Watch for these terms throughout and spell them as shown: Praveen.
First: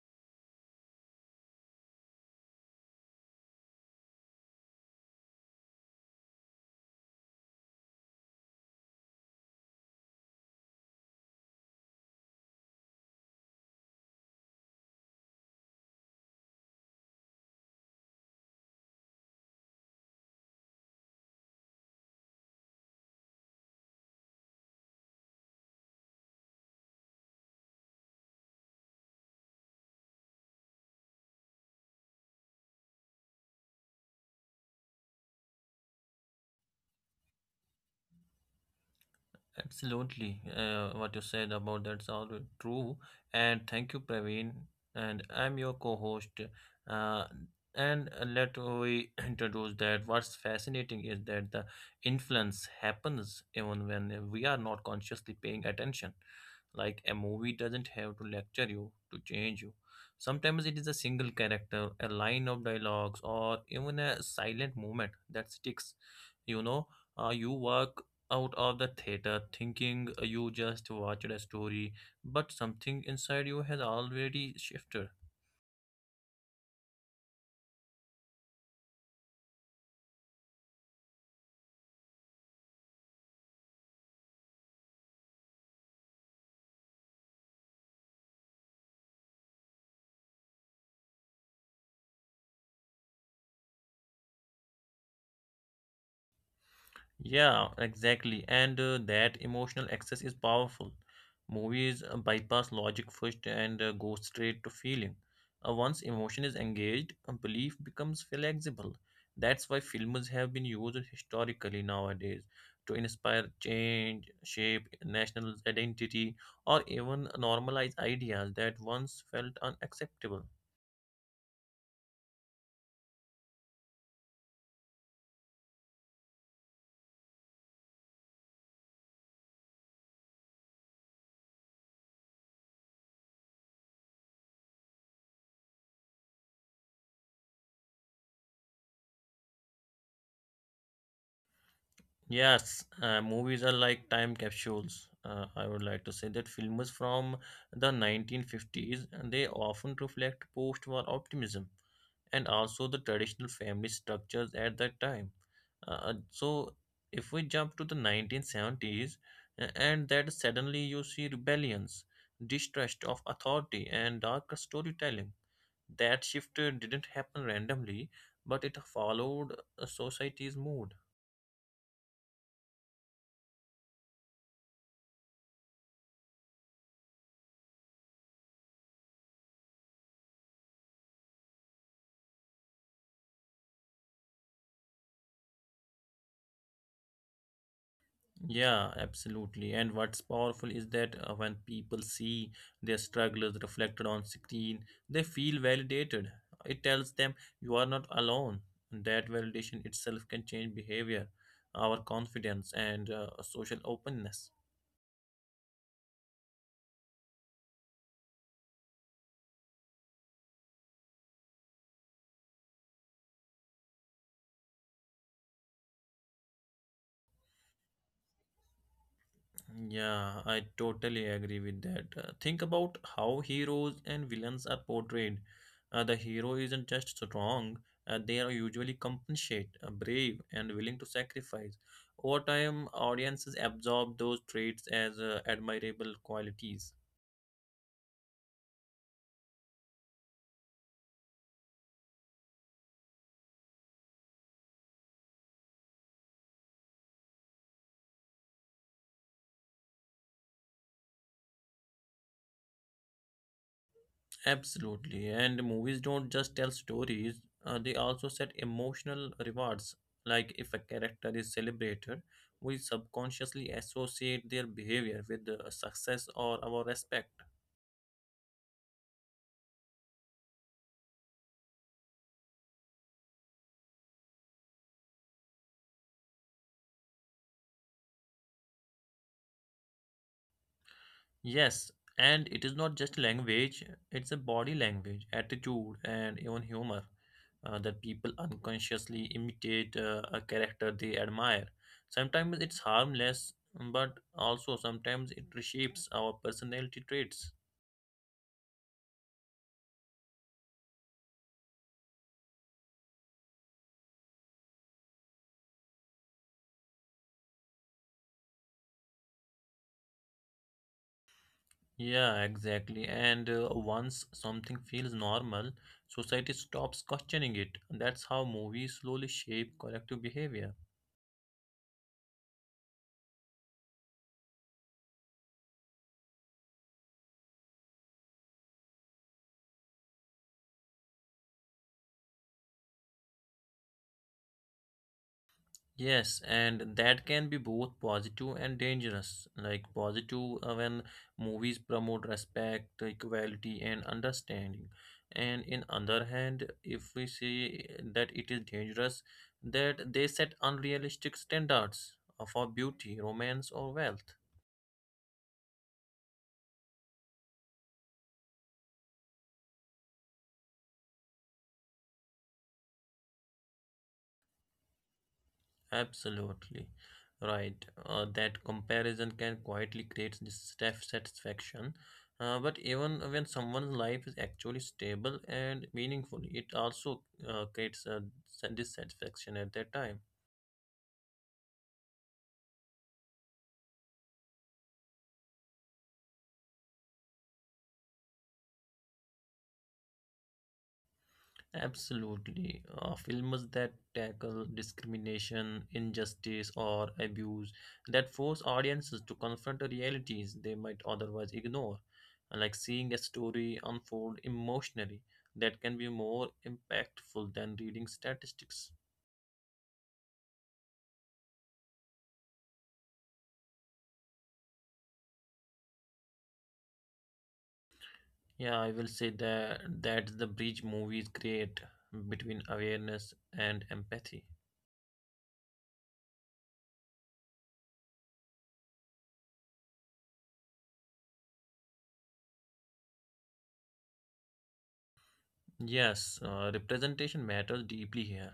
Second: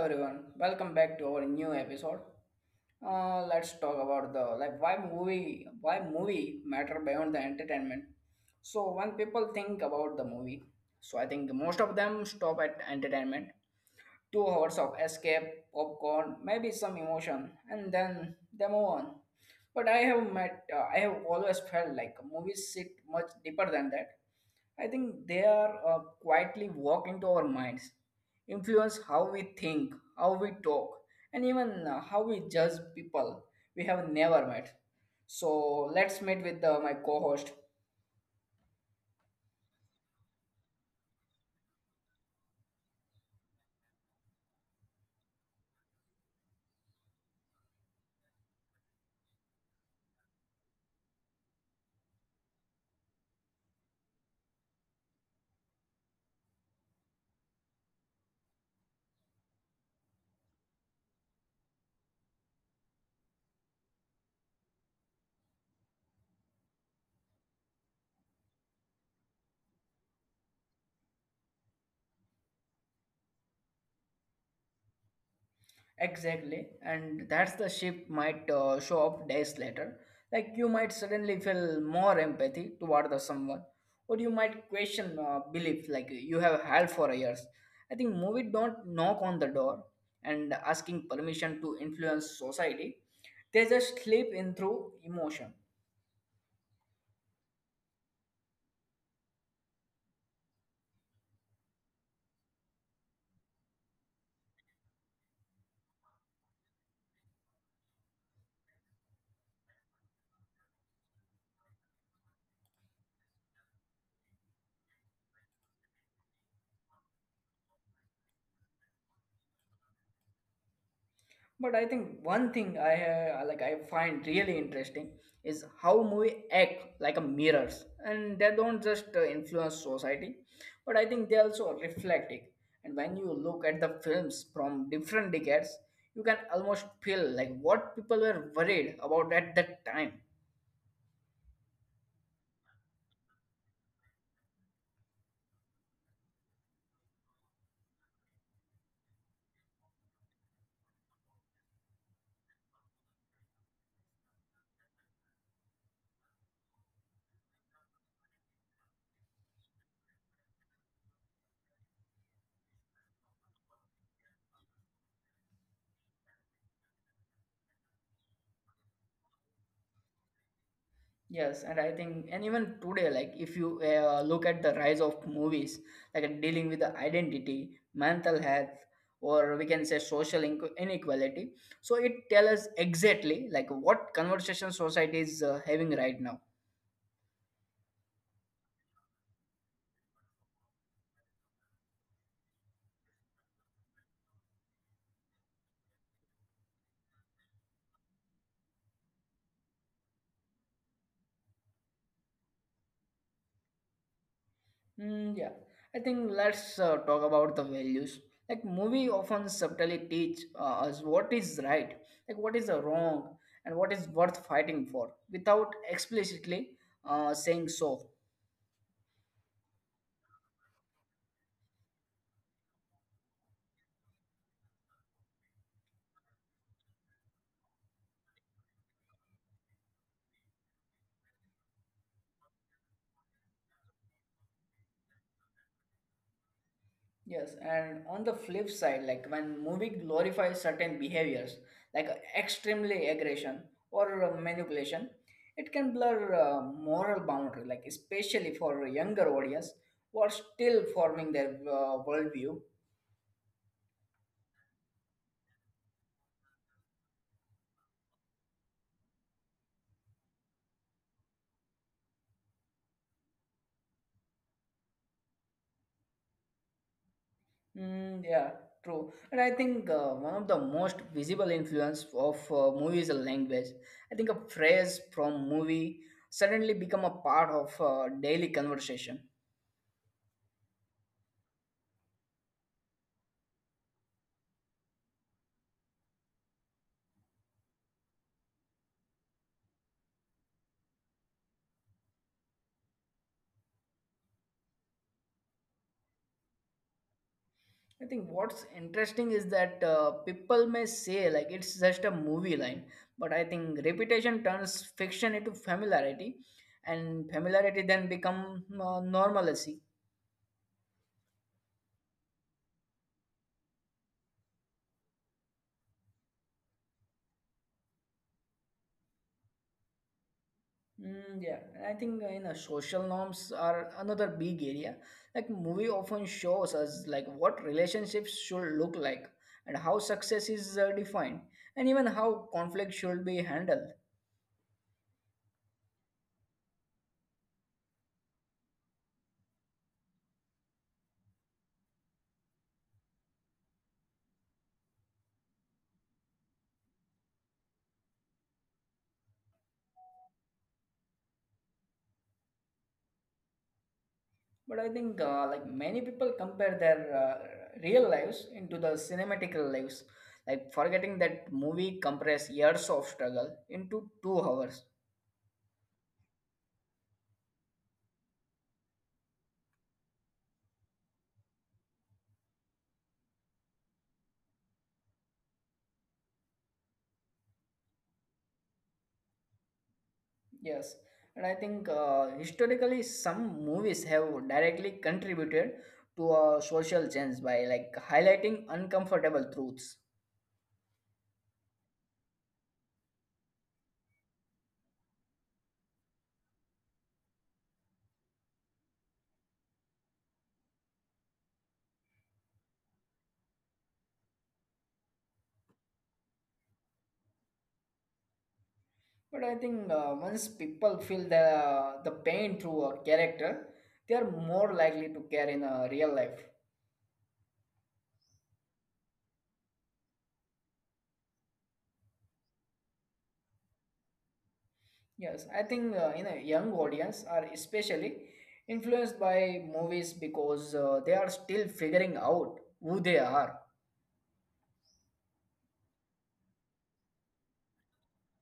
everyone, welcome back to our new episode. Let's talk about the like why movie matter beyond the entertainment. So when people think about the movie, so I think most of them stop at entertainment, 2 hours of escape, popcorn, maybe some emotion, and then they move on. But I have met, I have always felt like movies sit much deeper than that. I think they are quietly walk into our minds, influence how we think, how we talk, and even how we judge people we have never met. So let's meet with my co-host. Absolutely. What you said about that's all true. And thank you, Praveen. And I'm your co-host. Uh, and Let we introduce that. What's fascinating is that the influence happens even when we are not consciously paying attention. Like a movie doesn't have to lecture you to change you. Sometimes it is a single character, a line of dialogues, or even a silent moment that sticks. You know, you work out of the theater thinking you just watched a story, but something inside you has already shifted. Exactly, and that's the shift might show up days later. Like you might suddenly feel more empathy toward the someone, or you might question belief like you have held for years. I think movie don't knock on the door and asking permission to influence society. They just slip in through emotion. Yeah, exactly. And that emotional access is powerful. Movies bypass logic first and go straight to feeling. Once emotion is engaged, belief becomes flexible. That's why films have been used historically nowadays to inspire change, shape national identity, or even normalize ideas that once felt unacceptable. But I think one thing I find really interesting is how movie act like a mirrors, and they don't just influence society, but I think they also reflect it. And when you look at the films from different decades, you can almost feel like what people were worried about at that time. Yes, movies are like time capsules. I would like to say that films from the 1950s and they often reflect post-war optimism and also the traditional family structures at that time. Uh, so, if we jump to the 1970s, and that suddenly you see rebellions, distrust of authority, and darker storytelling. That shift didn't happen randomly, but it followed a society's mood. Yes, and even today, like if you look at the rise of movies, like dealing with the identity, mental health, or we can say social inequality, so it tells us exactly like what conversation society is having right now. Yeah, absolutely. And what's powerful is that when people see their struggles reflected on screen, they feel validated. It tells them you are not alone. That validation itself can change behavior, our confidence, and social openness. Mm, yeah, I think let's talk about the values. Like movie often subtly teach us what is right, like what is wrong, and what is worth fighting for, without explicitly saying so. Yeah, I totally agree with that. Think about how heroes and villains are portrayed. The hero isn't just strong, they are usually compassionate, brave, and willing to sacrifice. Over time, audiences absorb those traits as admirable qualities. Yes, and on the flip side, like when movie glorifies certain behaviors, like extremely aggression or manipulation, it can blur moral boundary, like especially for a younger audience who are still forming their worldview. Absolutely. And movies don't just tell stories, they also set emotional rewards. Like if a character is celebrated, we subconsciously associate their behavior with success or our respect. Mm, yeah, true. And I think one of the most visible influence of movies and language. I think a phrase from movie suddenly become a part of daily conversation. Yes, and it is not just language, it's a body language, attitude, and even humor that people unconsciously imitate a character they admire. Sometimes it's harmless, but also sometimes it reshapes our personality traits. I think what's interesting is that people may say like it's just a movie line, but I think repetition turns fiction into familiarity, and familiarity then become normalcy. Yeah, exactly. And once something feels normal, society stops questioning it. That's how movies slowly shape collective behavior. Mm, yeah, and I think you know social norms are another big area. Like movie often shows us like what relationships should look like and how success is defined, and even how conflict should be handled. Yes, and that can be both positive and dangerous. Like positive when movies promote respect, equality, and understanding. And in other hand, if we say that it is dangerous, that they set unrealistic standards for beauty, romance, or wealth. But I think like many people compare their real lives into the cinematic lives, like forgetting that movie compress years of struggle into 2 hours. Absolutely right. That comparison can quietly create dissatisfaction. But even when someone's life is actually stable and meaningful, it also creates a dissatisfaction at that time. Yes, and I think historically some movies have directly contributed to a social change by like highlighting uncomfortable truths. Absolutely. Films that tackle discrimination, injustice, or abuse that force audiences to confront the realities they might otherwise ignore, like seeing a story unfold emotionally, that can be more impactful than reading statistics. But I think once people feel the pain through a character, they are more likely to care in a real life. Yeah, I will say that that's the bridge movies create between awareness and empathy. Yes, I think you know young audience are especially influenced by movies because they are still figuring out who they are. Yes, representation matters deeply here.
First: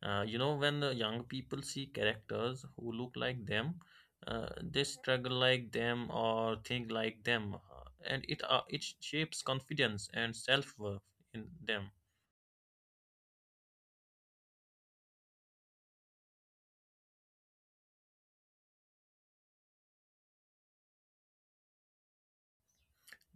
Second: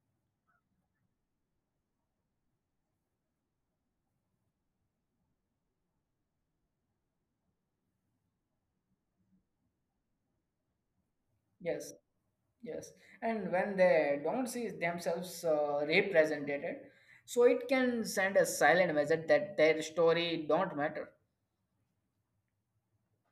You know, when the young people see characters who look like them, they struggle like them or think like them, and it shapes confidence and self-worth in them. Yes, yes, and when they don't see themselves represented, so it can send a silent message that their story don't matter.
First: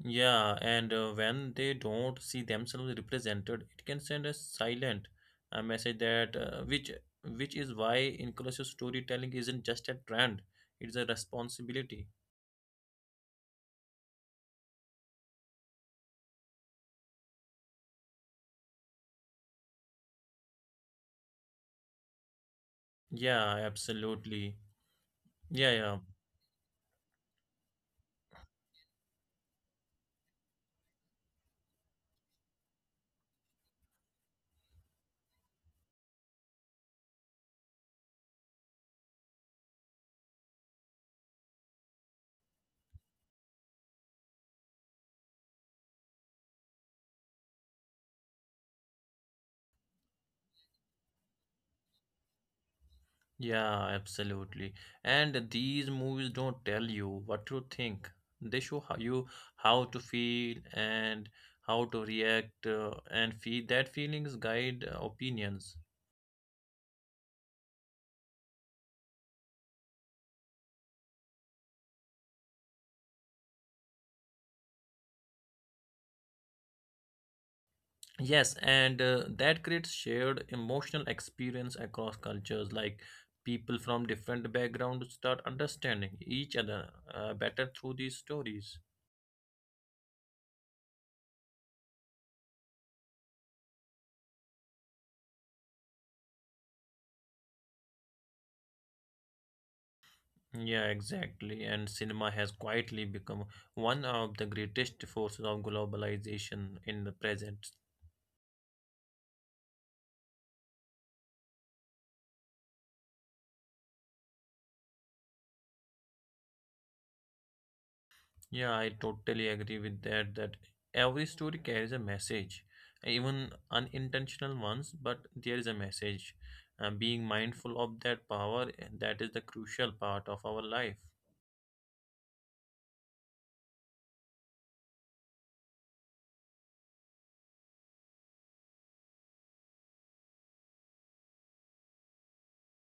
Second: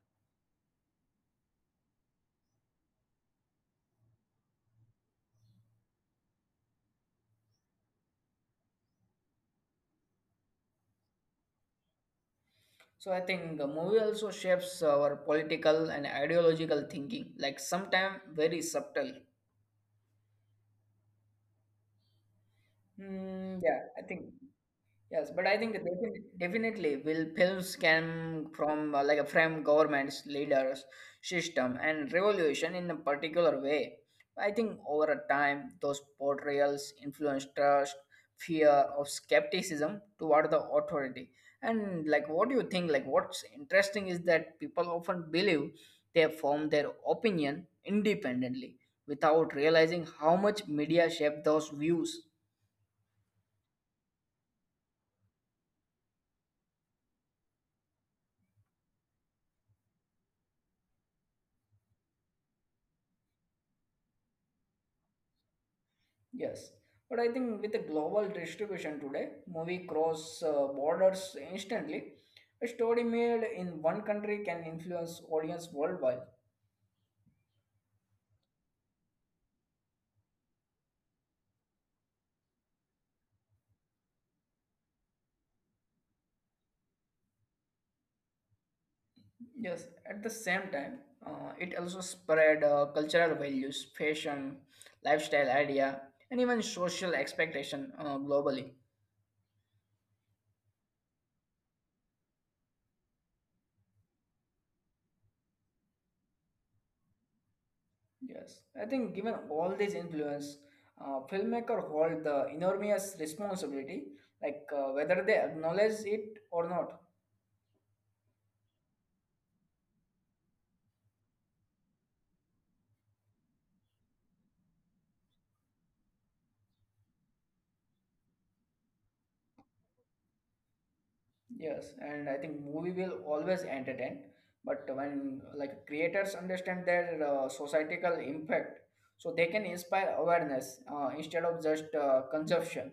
Yeah, and when they don't see themselves represented, it can send a silent message that which is why inclusive storytelling isn't just a trend; it's a responsibility. So I think the movie also shapes our political and ideological thinking, like sometimes very subtle. Yeah, Hmm. Yeah, I think. absolutely. Yes, but I Yeah, think that yeah. definitely will films come from like a from governments, leaders, system, and revolution in a particular way. I think over a time, those portrayals influence trust, fear of skepticism toward the authority. And like, what do you think? Like, what's interesting is that people often believe they form their opinion independently without realizing how much media shape those views. Yeah, absolutely. And these movies don't tell you what to think. They show how you how to feel and how to react and feel that feelings guide opinions. Yes, but I think with the global distribution today, movie cross borders instantly. A story made in one country can influence audience worldwide. Yes, and that creates shared emotional experience across cultures like people from different backgrounds start understanding each other better through these stories. Yes, at the same time, it also spread cultural values, fashion, lifestyle idea, and even social expectation globally. Yeah, exactly. And cinema has quietly become one of the greatest forces of globalization in the present. Yes, I think given all these influence, filmmaker hold the enormous responsibility, like whether they acknowledge it or not. Yeah, I totally agree with that. That every story carries a message, even unintentional ones, but there is a message. Being mindful of that power, and that is the crucial part of our life. Yes, and I think movie will always entertain, but when like creators understand their societal impact, so they can inspire awareness instead of just consumption.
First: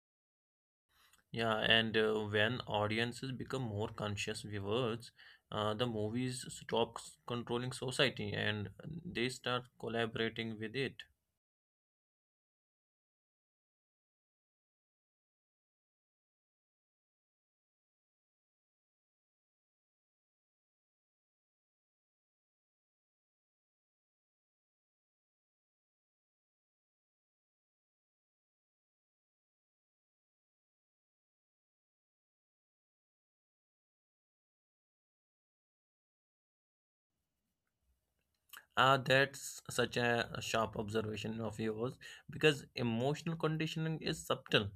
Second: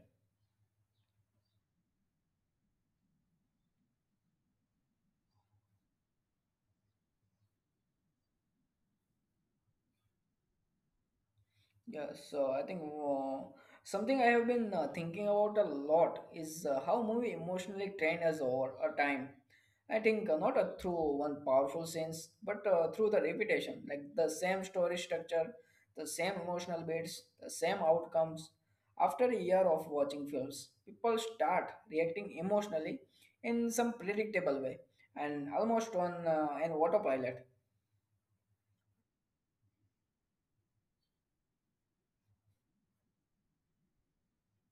Yeah, and when audiences become more conscious viewers, the movies stop controlling society and they start collaborating with it. Yeah, so I think something I have been thinking about a lot is how movie emotionally train us over a time. I think not through one powerful sense, but through the repetition, like the same story structure, the same emotional beats, the same outcomes. After a year of watching films, people start reacting emotionally in some predictable way and almost on an autopilot. That's such a sharp observation of yours because emotional conditioning is subtle.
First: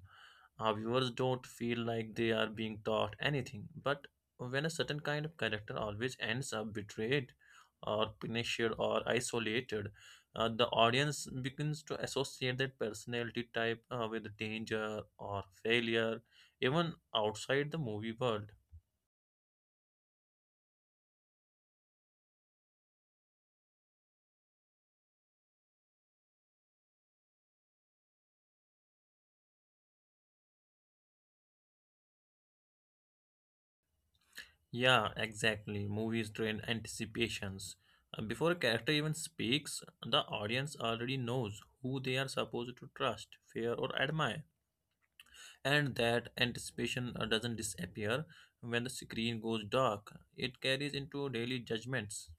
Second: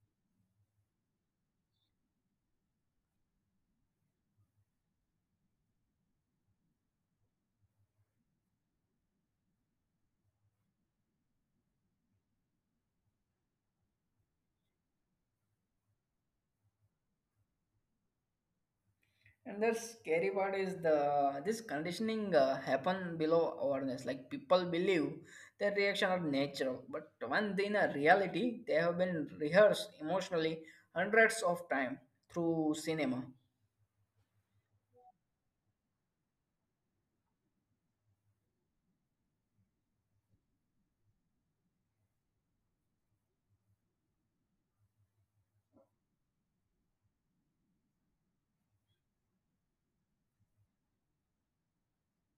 Our viewers don't feel like they are being taught anything, but when a certain kind of character always ends up betrayed or punished or isolated, the audience begins to associate that personality type with danger or failure, even outside the movie world. And the scary part is the this conditioning happen below awareness. Like people believe their reaction are natural, but when they in a reality, they have been rehearsed emotionally hundreds of time through cinema. Yeah, exactly. Movies train anticipations. Before a character even speaks, the audience already knows who they are supposed to trust, fear, or admire. And that anticipation doesn't disappear when the screen goes dark, it carries into daily judgments.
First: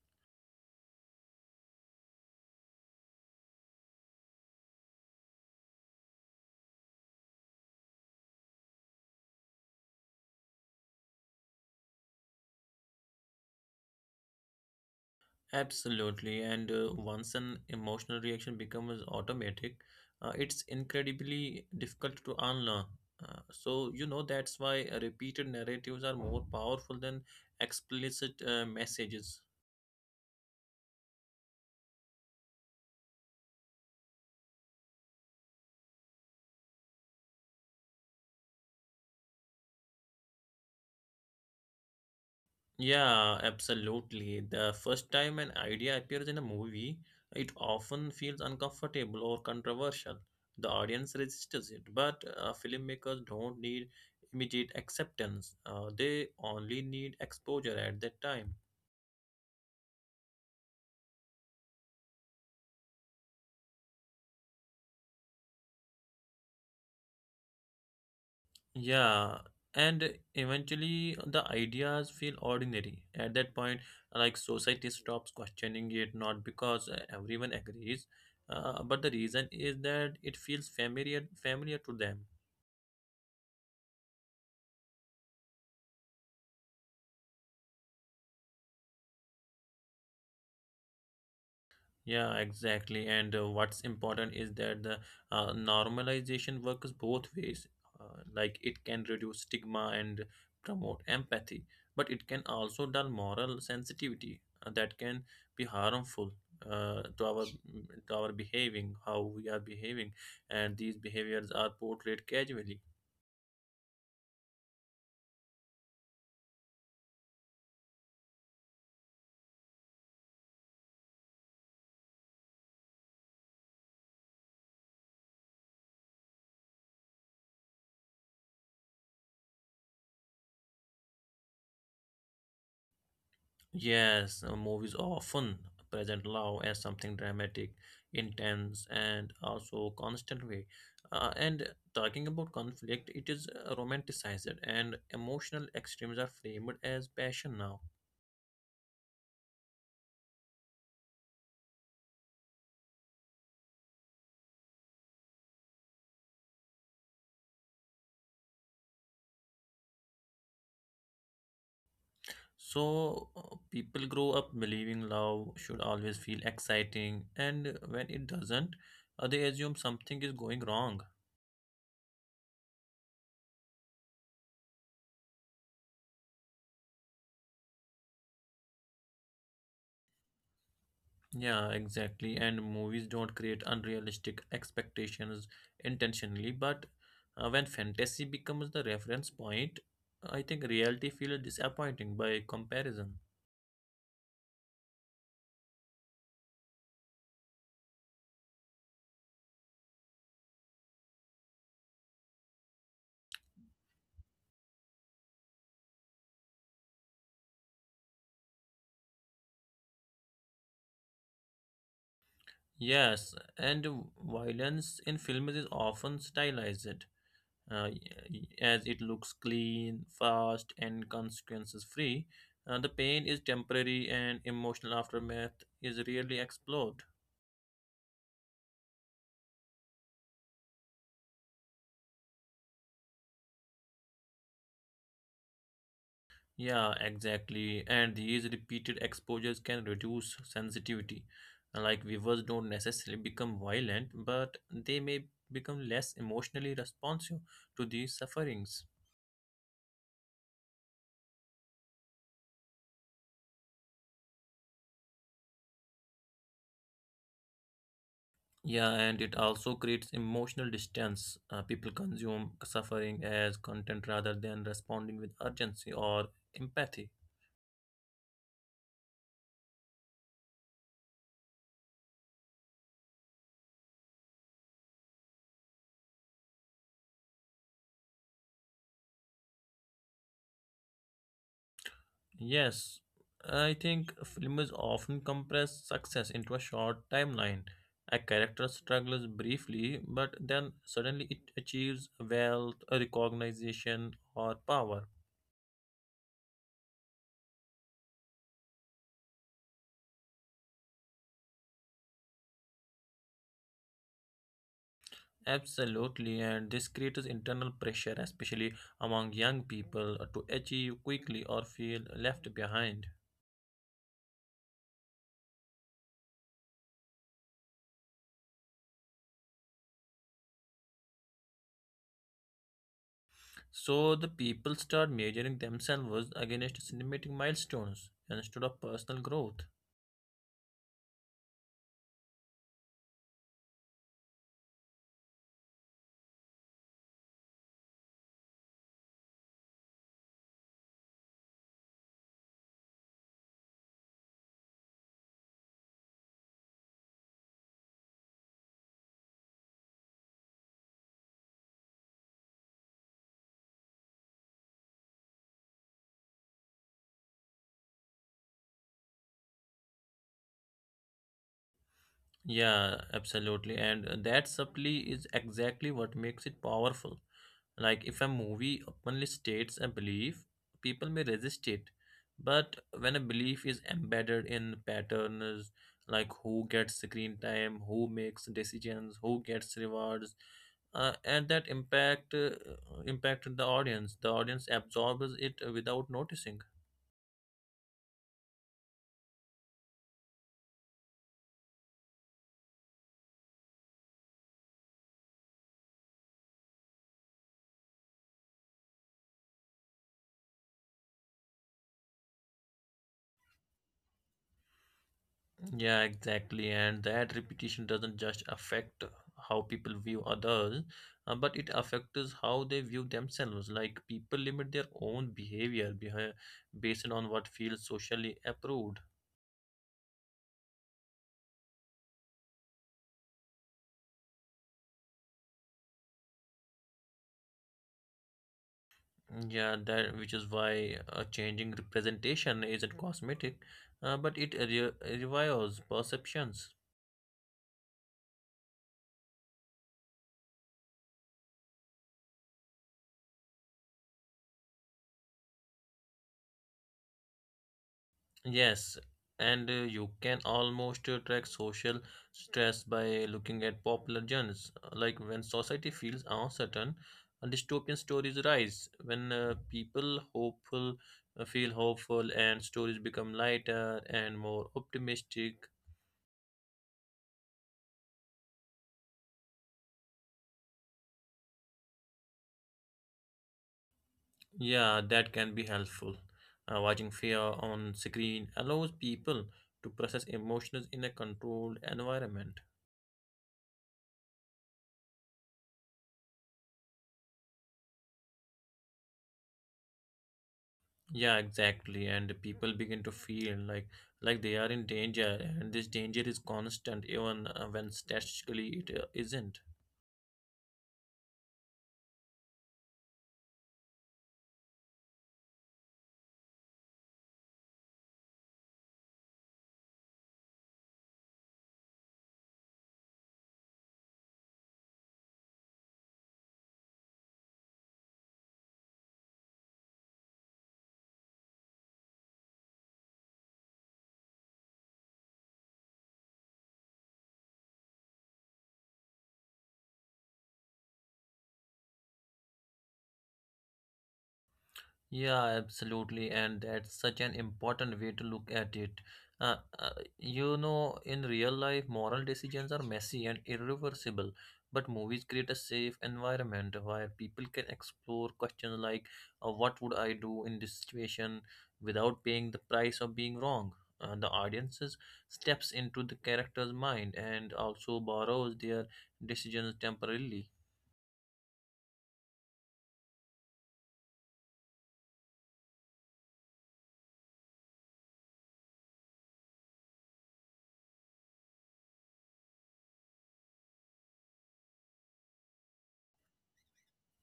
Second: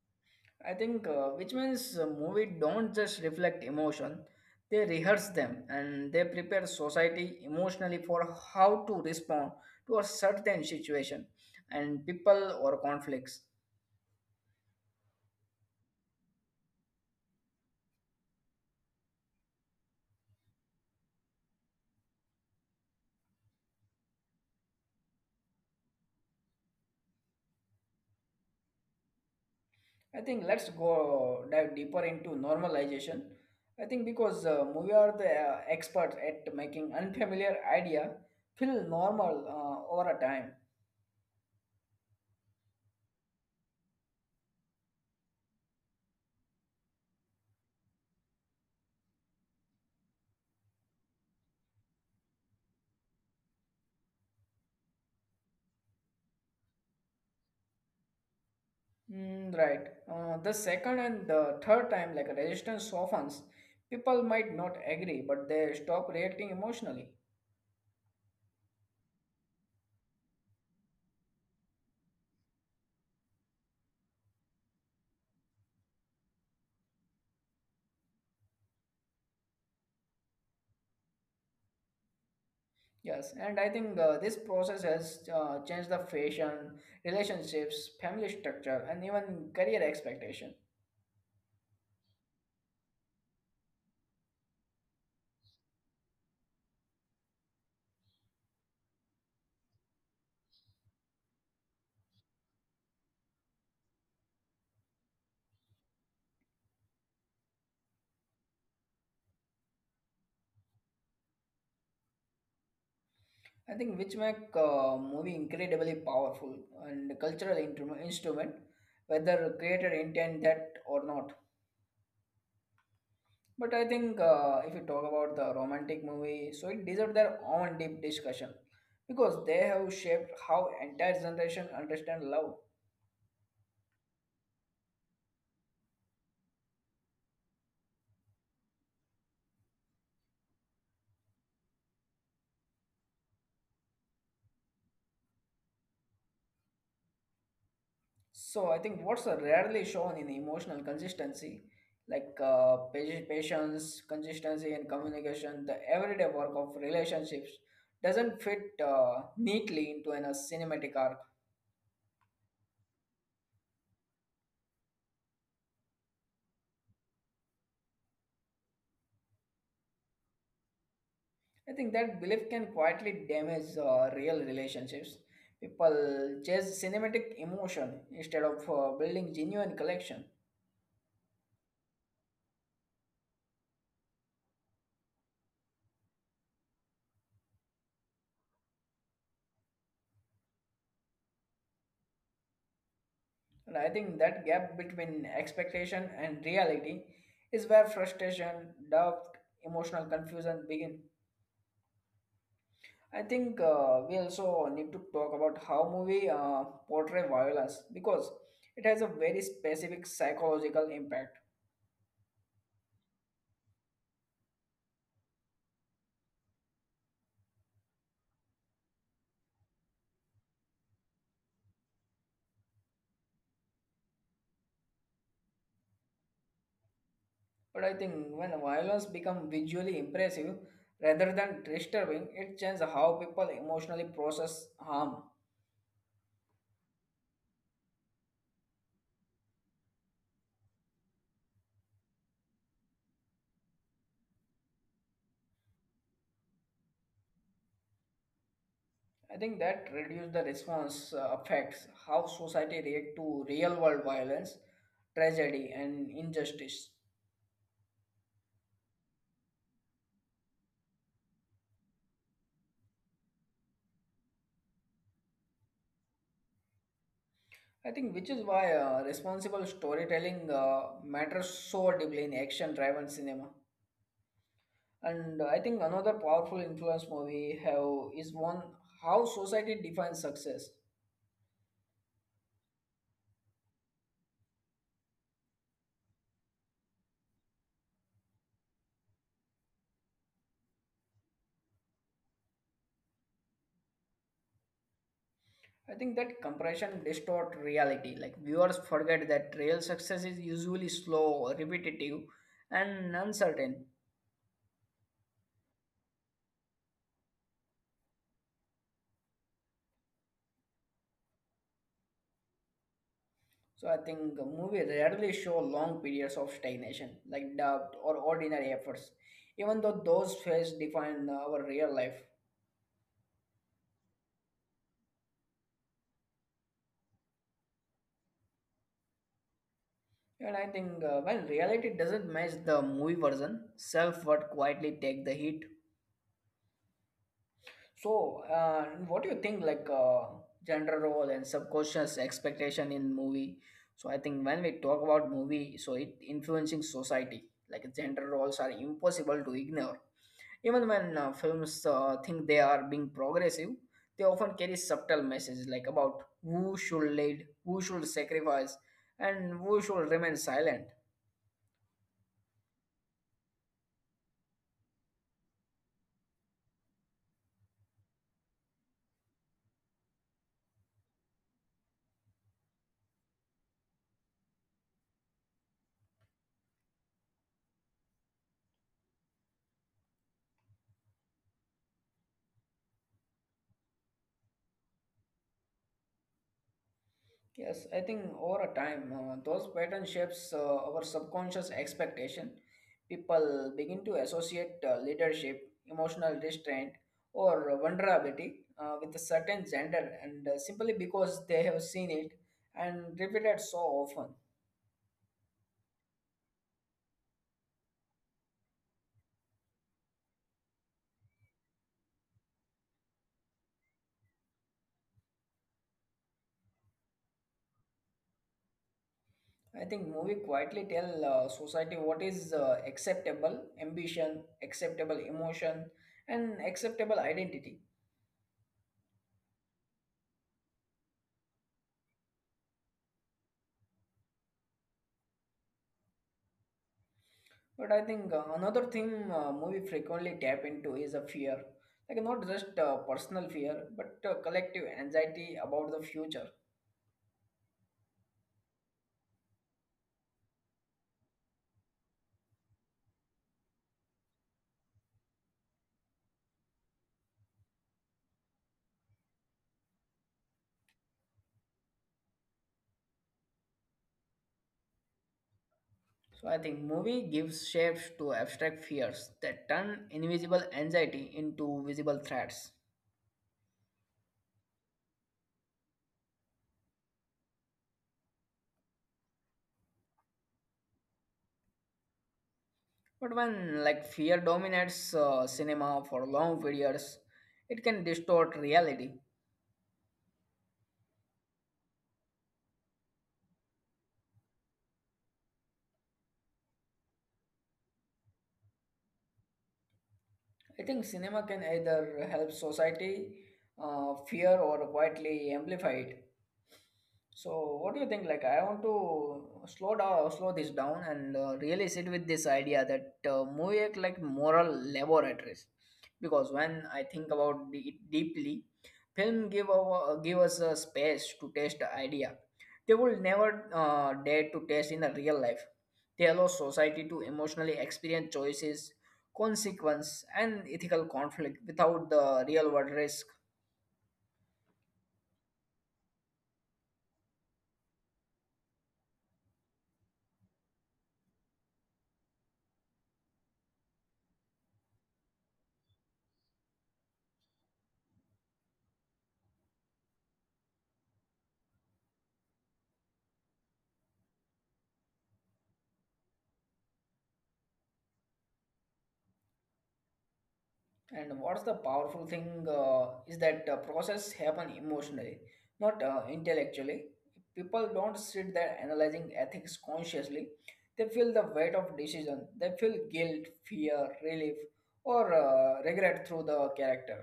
I think, which means movie don't just reflect emotion; they rehearse them and they prepare society emotionally for how to respond to a certain situation and people or conflicts. Absolutely, and once an emotional reaction becomes automatic, it's incredibly difficult to unlearn. You know, that's why repeated narratives are more powerful than explicit messages. I think let's go dive deeper into normalization. I think because we are the experts at making unfamiliar idea feel normal over a time. Yeah, absolutely. The first time an idea appears in a movie, it often feels uncomfortable or controversial. The audience resists it, but filmmakers don't need immediate acceptance. They only need exposure at that time. Mm, right. The second and the third time, like resistance softens, people might not agree, but they stop reacting emotionally. Yeah, and eventually the ideas feel ordinary. At that point, like society stops questioning it, not because everyone agrees, but the reason is that it feels familiar to them. Yes, and I think this process has changed the fashion, relationships, family structure, and even career expectation. Yeah, exactly. And what's important is that the normalization works both ways. Like it can reduce stigma and promote empathy, but it can also dull moral sensitivity that can be harmful uh, to our to our behaving, how we are behaving, and these behaviors are portrayed casually. I think which make movie incredibly powerful and cultural instrument, whether creator intent that or not. But I think if you talk about the romantic movie, so it deserves their own deep discussion because they have shaped how entire generation understand love. Yes, movies often present love as something dramatic, intense, and also constant way. And talking about conflict, it is romanticized, and emotional extremes are framed as passion now. So I think what's rarely shown in emotional consistency, like patience, consistency, and communication, the everyday work of relationships doesn't fit neatly into a cinematic arc. So people grow up believing love should always feel exciting, and when it doesn't, they assume something is going wrong. I think that belief can quietly damage real relationships. People chase cinematic emotion instead of building genuine connection. Yeah, exactly. And movies don't create unrealistic expectations intentionally, but when fantasy becomes the reference point, I think reality feels disappointing by comparison. And I think that gap between expectation and reality is where frustration, doubt, emotional confusion begin. I think we also need to talk about how movie portray violence because it has a very specific psychological impact. Yes, and violence in films is often stylized, uh, as it looks clean, fast, and consequences free. The pain is temporary, and emotional aftermath is rarely explored. But I think when violence become visually impressive rather than disturbing, it changes how people emotionally process harm. Yeah, exactly. And these repeated exposures can reduce sensitivity. Like viewers don't necessarily become violent, but they may become less emotionally responsive to these sufferings. I think that reduce the response affects how society react to real world violence, tragedy, and injustice. Yeah, and it also creates emotional distance. People consume suffering as content rather than responding with urgency or empathy. I think which is why responsible storytelling matters so deeply in action-driven cinema. And I think another powerful influence movie have is one how society defines success. Yes, I think films often compress success into a short timeline. A character struggles briefly, but then suddenly it achieves wealth, recognition, or power. I think that compression distort reality. Like viewers forget that real success is usually slow, repetitive, and uncertain. Absolutely, and this creates internal pressure, especially among young people, to achieve quickly or feel left behind. So I think a movie rarely show long periods of stagnation, like doubt or ordinary efforts, even though those phases define our real life. So the people start measuring themselves against cinematic milestones instead of personal growth. And I think while reality doesn't match the movie version, self-worth quietly take the hit. So, what do you think, gender role and subconscious expectation in movie? So, I think when we talk about movie, so it influencing society. Like gender roles are impossible to ignore. Even when films think they are being progressive, they often carry subtle messages like about who should lead, who should sacrifice, and who should remain silent. Yeah, absolutely. And that supply is exactly what makes it powerful. Like, if a movie openly states a belief, people may resist it. But when a belief is embedded in patterns, like who gets screen time, who makes decisions, who gets rewards, and that impacted the audience. The audience absorbs it without noticing. Yes, I think over a time, those pattern shapes our subconscious expectation. People begin to associate leadership, emotional restraint, or vulnerability with a certain gender, and simply because they have seen it and repeated so often. Yeah, exactly. And that repetition doesn't just affect how people view others, but it affects how they view themselves. Like people limit their own behavior behind, based on what feels socially approved. I think movie quietly tell society what is acceptable ambition, acceptable emotion, and acceptable identity. Yeah, that which is why changing representation isn't cosmetic, but it re revives perceptions. But I think another thing movie frequently tap into is a fear, like not just personal fear, but collective anxiety about the future. Yes, and you can almost track social stress by looking at popular genres. Like when society feels uncertain, dystopian stories rise. When people hopeful feel hopeful, and stories become lighter and more optimistic. So I think movie gives shapes to abstract fears that turn invisible anxiety into visible threats. Yeah, that can be helpful. Watching fear on screen allows people to process emotions in a controlled environment. But when like fear dominates cinema for long periods, it can distort reality. Yeah, exactly. And the people begin to feel like they are in danger, and this danger is constant, even when statistically it isn't. I think cinema can either help society fear or quietly amplify it. So, what do you think? Like, I want to slow this down, and really sit with this idea that movie act like moral laboratories. Because when I think about it deeply, film give us a space to test the idea. They will never dare to test in a real life. They allow society to emotionally experience choices consequence and ethical conflict without the real world risk. Yeah, absolutely, and that's such an important way to look at it. Uh, uh, you know, in real life, moral decisions are messy and irreversible, but movies create a safe environment where people can explore questions like, "What would I do in this situation?" without paying the price of being wrong. The audiences steps into the character's mind and also borrows their decisions temporarily. And what's the powerful thing is that process happen emotionally not intellectually people don't sit there analyzing ethics consciously they feel the weight of decision they feel guilt fear relief or regret through the character.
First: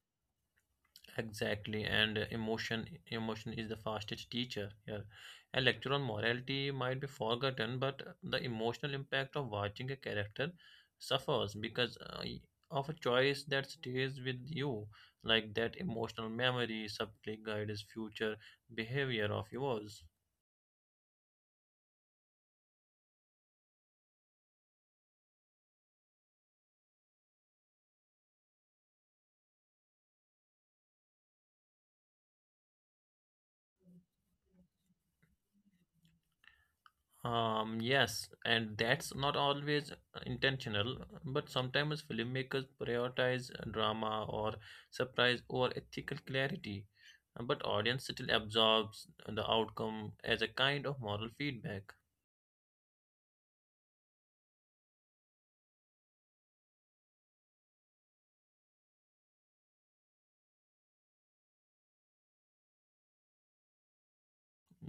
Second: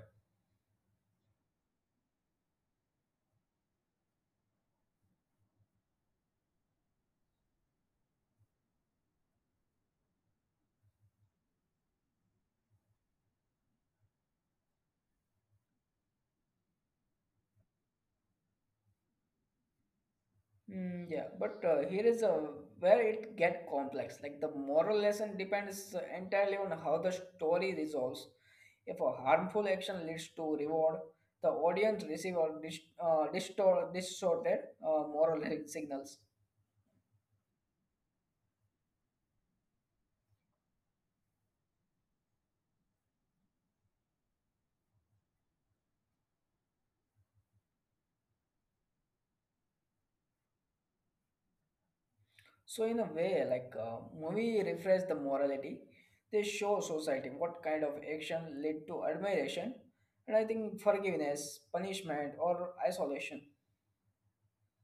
Exactly, and emotion is the fastest teacher here. A lecture on morality might be forgotten, but the emotional impact of watching a character suffers because of a choice that stays with you. Like that emotional memory subtly guides future behavior of yours. Mm, yeah, but here is where it get complex. Like the moral lesson depends entirely on how the story resolves. If a harmful action leads to reward, the audience receive or distorted moral signals. Yes, and that's not always intentional, but sometimes filmmakers prioritize drama or surprise over ethical clarity. But audience still absorbs the outcome as a kind of moral feedback. So in a way, like movie refresh the morality. They show society what kind of action lead to admiration, and I think forgiveness, punishment, or isolation.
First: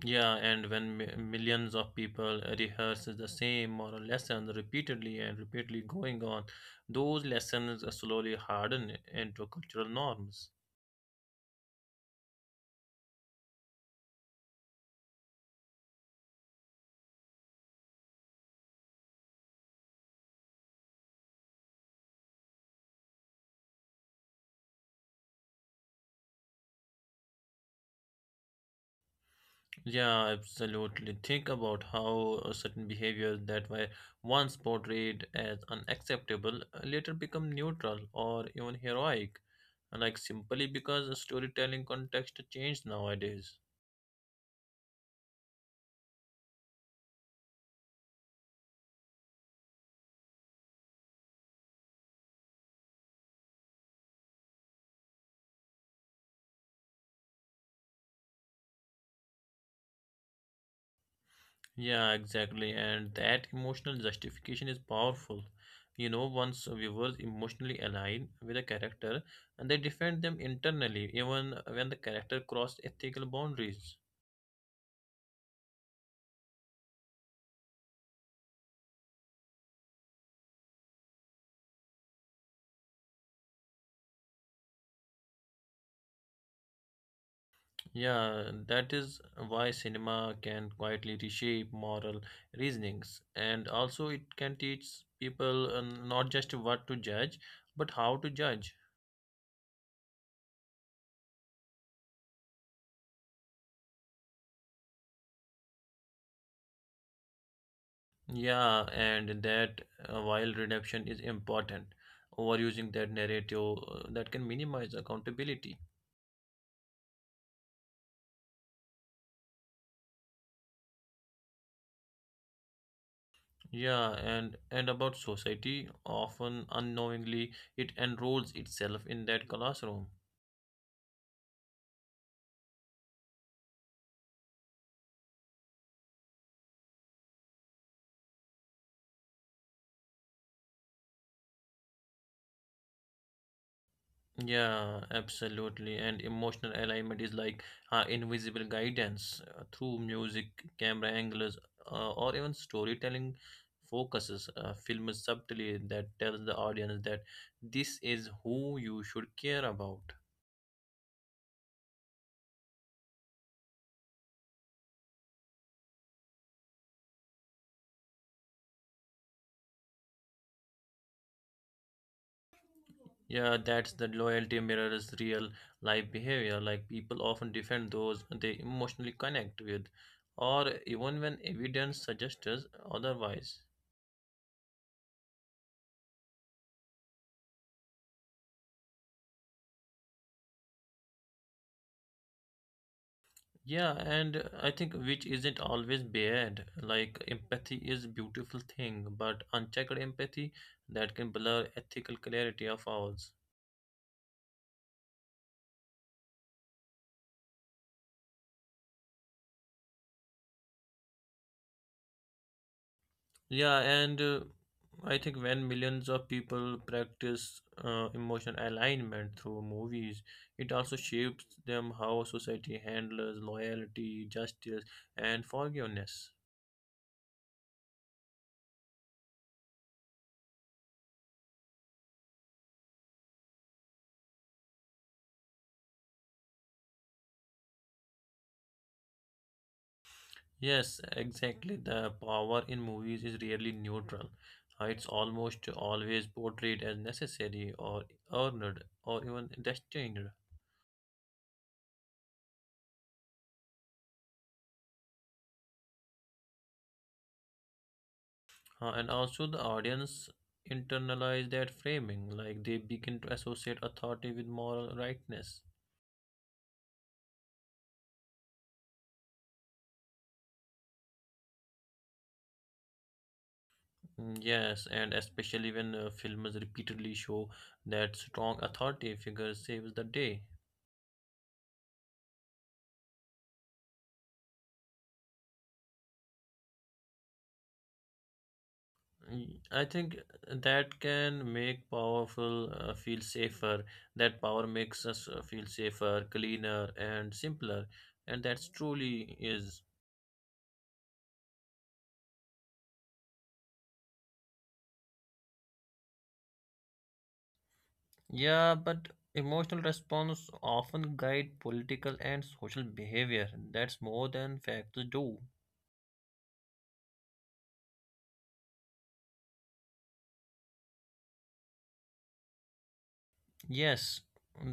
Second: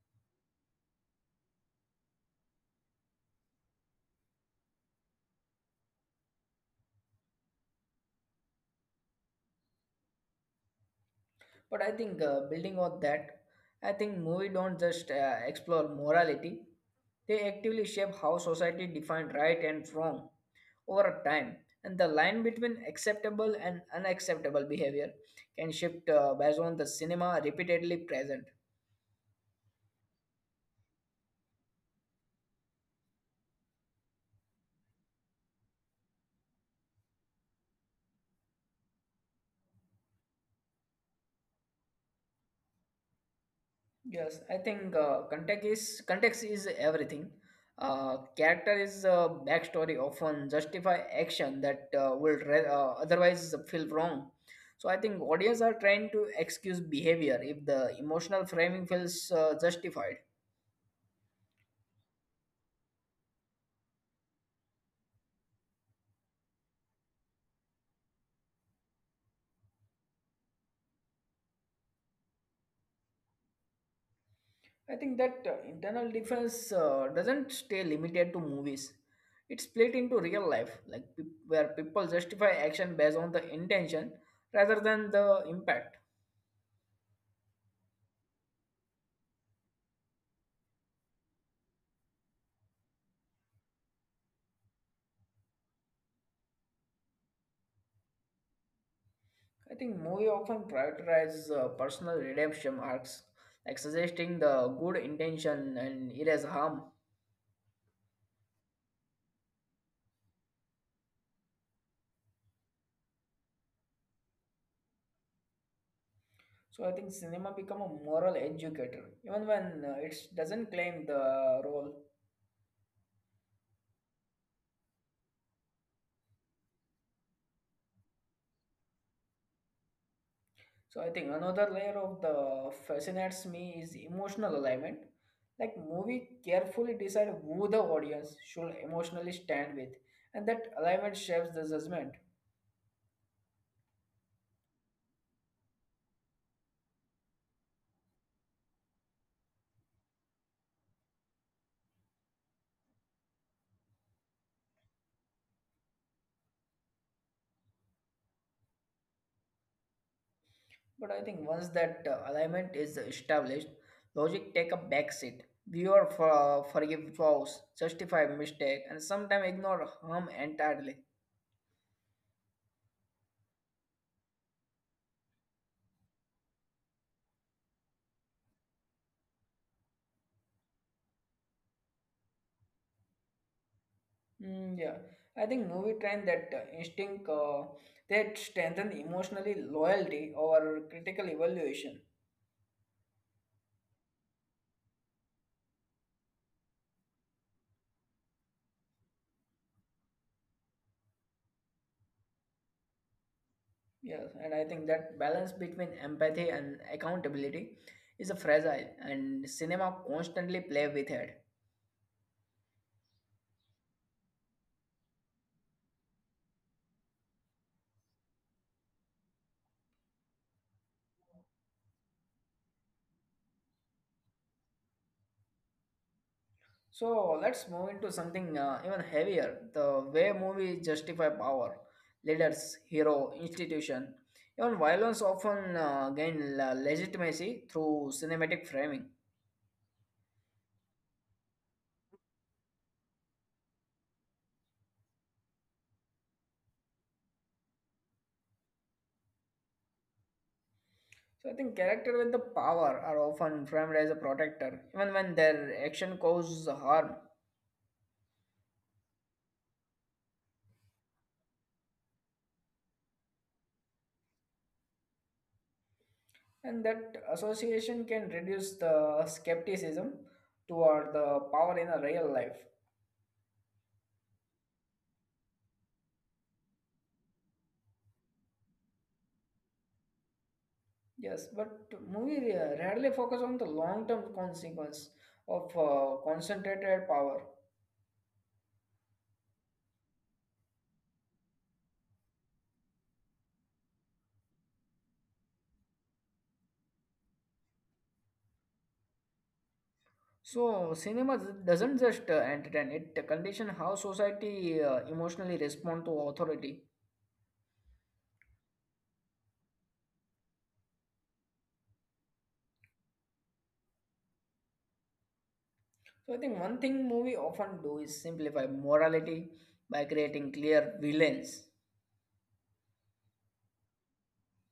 Yeah, and when millions of people rehearse the same moral lesson repeatedly and repeatedly going on, those lessons slowly harden into cultural norms. But I think building on that, I think movie don't just explore morality; they actively shape how society defines right and wrong over time, and the line between acceptable and unacceptable behavior can shift based on the cinema repeatedly present. Yeah, absolutely. Think about how certain behaviors that were once portrayed as unacceptable later become neutral or even heroic, like simply because the storytelling context changed nowadays. Yes, I think context is everything. Character is backstory often justify action that otherwise feel wrong. So I think audience are trying to excuse behavior if the emotional framing feels justified. Yeah, exactly. And that emotional justification is powerful. You know, once viewers emotionally align with a character and they defend them internally, even when the character crossed ethical boundaries. I think that internal difference doesn't stay limited to movies. It's split into real life, like where people justify action based on the intention rather than the impact. Yeah, that is why cinema can quietly reshape moral reasonings, and also it can teach people not just what to judge, but how to judge. I think movie often prioritizes personal redemption arcs, like suggesting the good intention and erase harm. Yeah, and that while reduction is important, overusing that narrative that can minimize accountability. So I think cinema become a moral educator, even when it doesn't claim the role. Yeah, and about society, often unknowingly it enrolls itself in that classroom. So I think another layer of the fascinates me is emotional alignment. Like movie carefully decide who the audience should emotionally stand with, and that alignment shapes the judgment. Yeah, absolutely. And emotional alignment is like invisible guidance through music, camera angles, or even storytelling focuses film subtly that tells the audience that this is who you should care about. But I think once that alignment is established, logic take a back seat. Viewer forgive flaws, justify mistake, and sometimes ignore harm entirely. Yeah, that's the loyalty mirrors real life behavior. Like people often defend those they emotionally connect with, or even when evidence suggests otherwise. Mm, yeah, I think movie train that instinct that strengthen emotionally loyalty over critical evaluation. Yeah, and I think which isn't always bad. Like empathy is beautiful thing, but unchecked empathy that can blur ethical clarity of ours. Yes, and I think that balance between empathy and accountability is a fragile, and cinema constantly play with it. Yeah, and I think when millions of people practice emotional alignment through movies, it also shapes them how society handles loyalty, justice, and forgiveness. So let's move into something even heavier the way movies justify power, leaders, hero, institution. Even violence often uh, gain legitimacy through cinematic framing. Yes, exactly. The power in movies is rarely neutral. It's almost always portrayed as necessary or earned or even destined. So I think characters with the power are often framed as a protector, even when their action causes harm. And also, the audience internalize that framing, like they begin to associate authority with moral rightness. And that association can reduce the skepticism toward the power in a real life. Mm, yes, and especially when films repeatedly show that strong authority figure saves the day. Yes, but movie rarely focus on the long-term consequence of concentrated power. I think that can make powerful feel safer. That power makes us feel safer, cleaner, and simpler, and that's truly is. So cinema doesn't just entertain; it condition how society emotionally respond to authority. Yeah, but emotional response often guide political and social behavior. That's more than facts do. So I think one thing movie often do is simplify morality by creating clear villains. Yes,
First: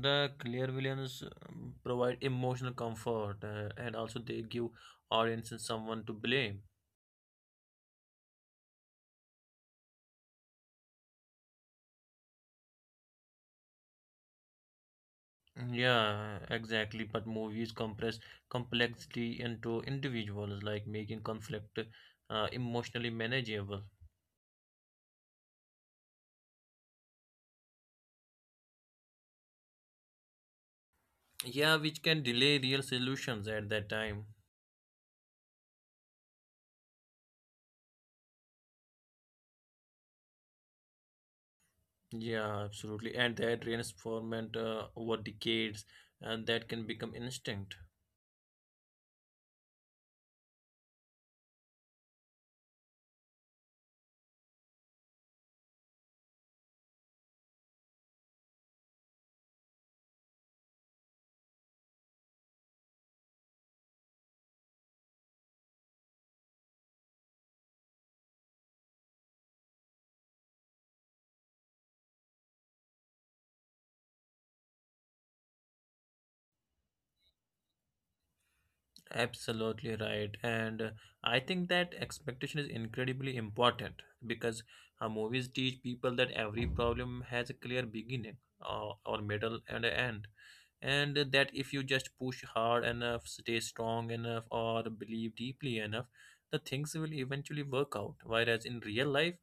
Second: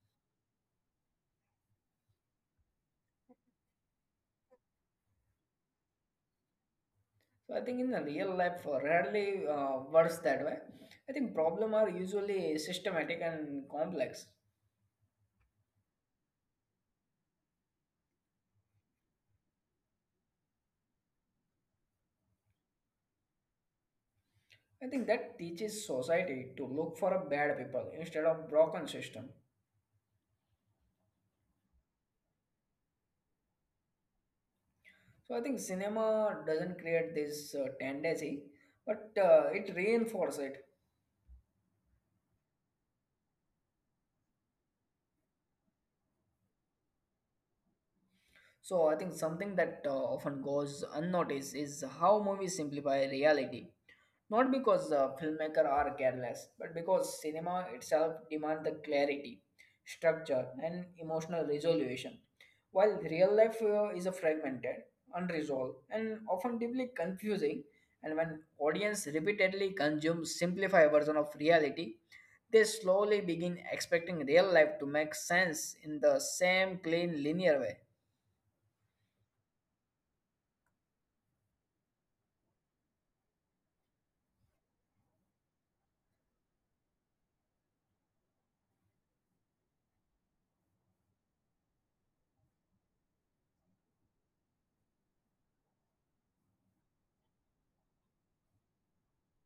the clairvoyants provide emotional comfort, and also they give audiences someone to blame. So I think in the real life, rarely works that way. I think problem are usually systematic and complex. Yeah, exactly. But movies compress complexity into individuals, like making conflict emotionally manageable. I think that teaches society to look for a bad people instead of broken system. Yeah, which can delay real solutions at that time. So I think cinema doesn't create this tendency, but it reinforces it. Yeah, absolutely. And that reinforcement over decades, and that can become instinct. So I think something that often goes unnoticed is how movies simplify reality. Not because the filmmaker are careless, but because cinema itself demands the clarity, structure, and emotional resolution. While real life is a fragmented, unresolved, and often deeply confusing, and when audience repeatedly consume simplified version of reality, they slowly begin expecting real life to make sense in the same clean linear way. Absolutely right. And I think that expectation is incredibly important because movies teach people that every problem has a clear beginning or middle and an end. And that if you just push hard enough, stay strong enough, or believe deeply enough, the things will eventually work out. Whereas in real life,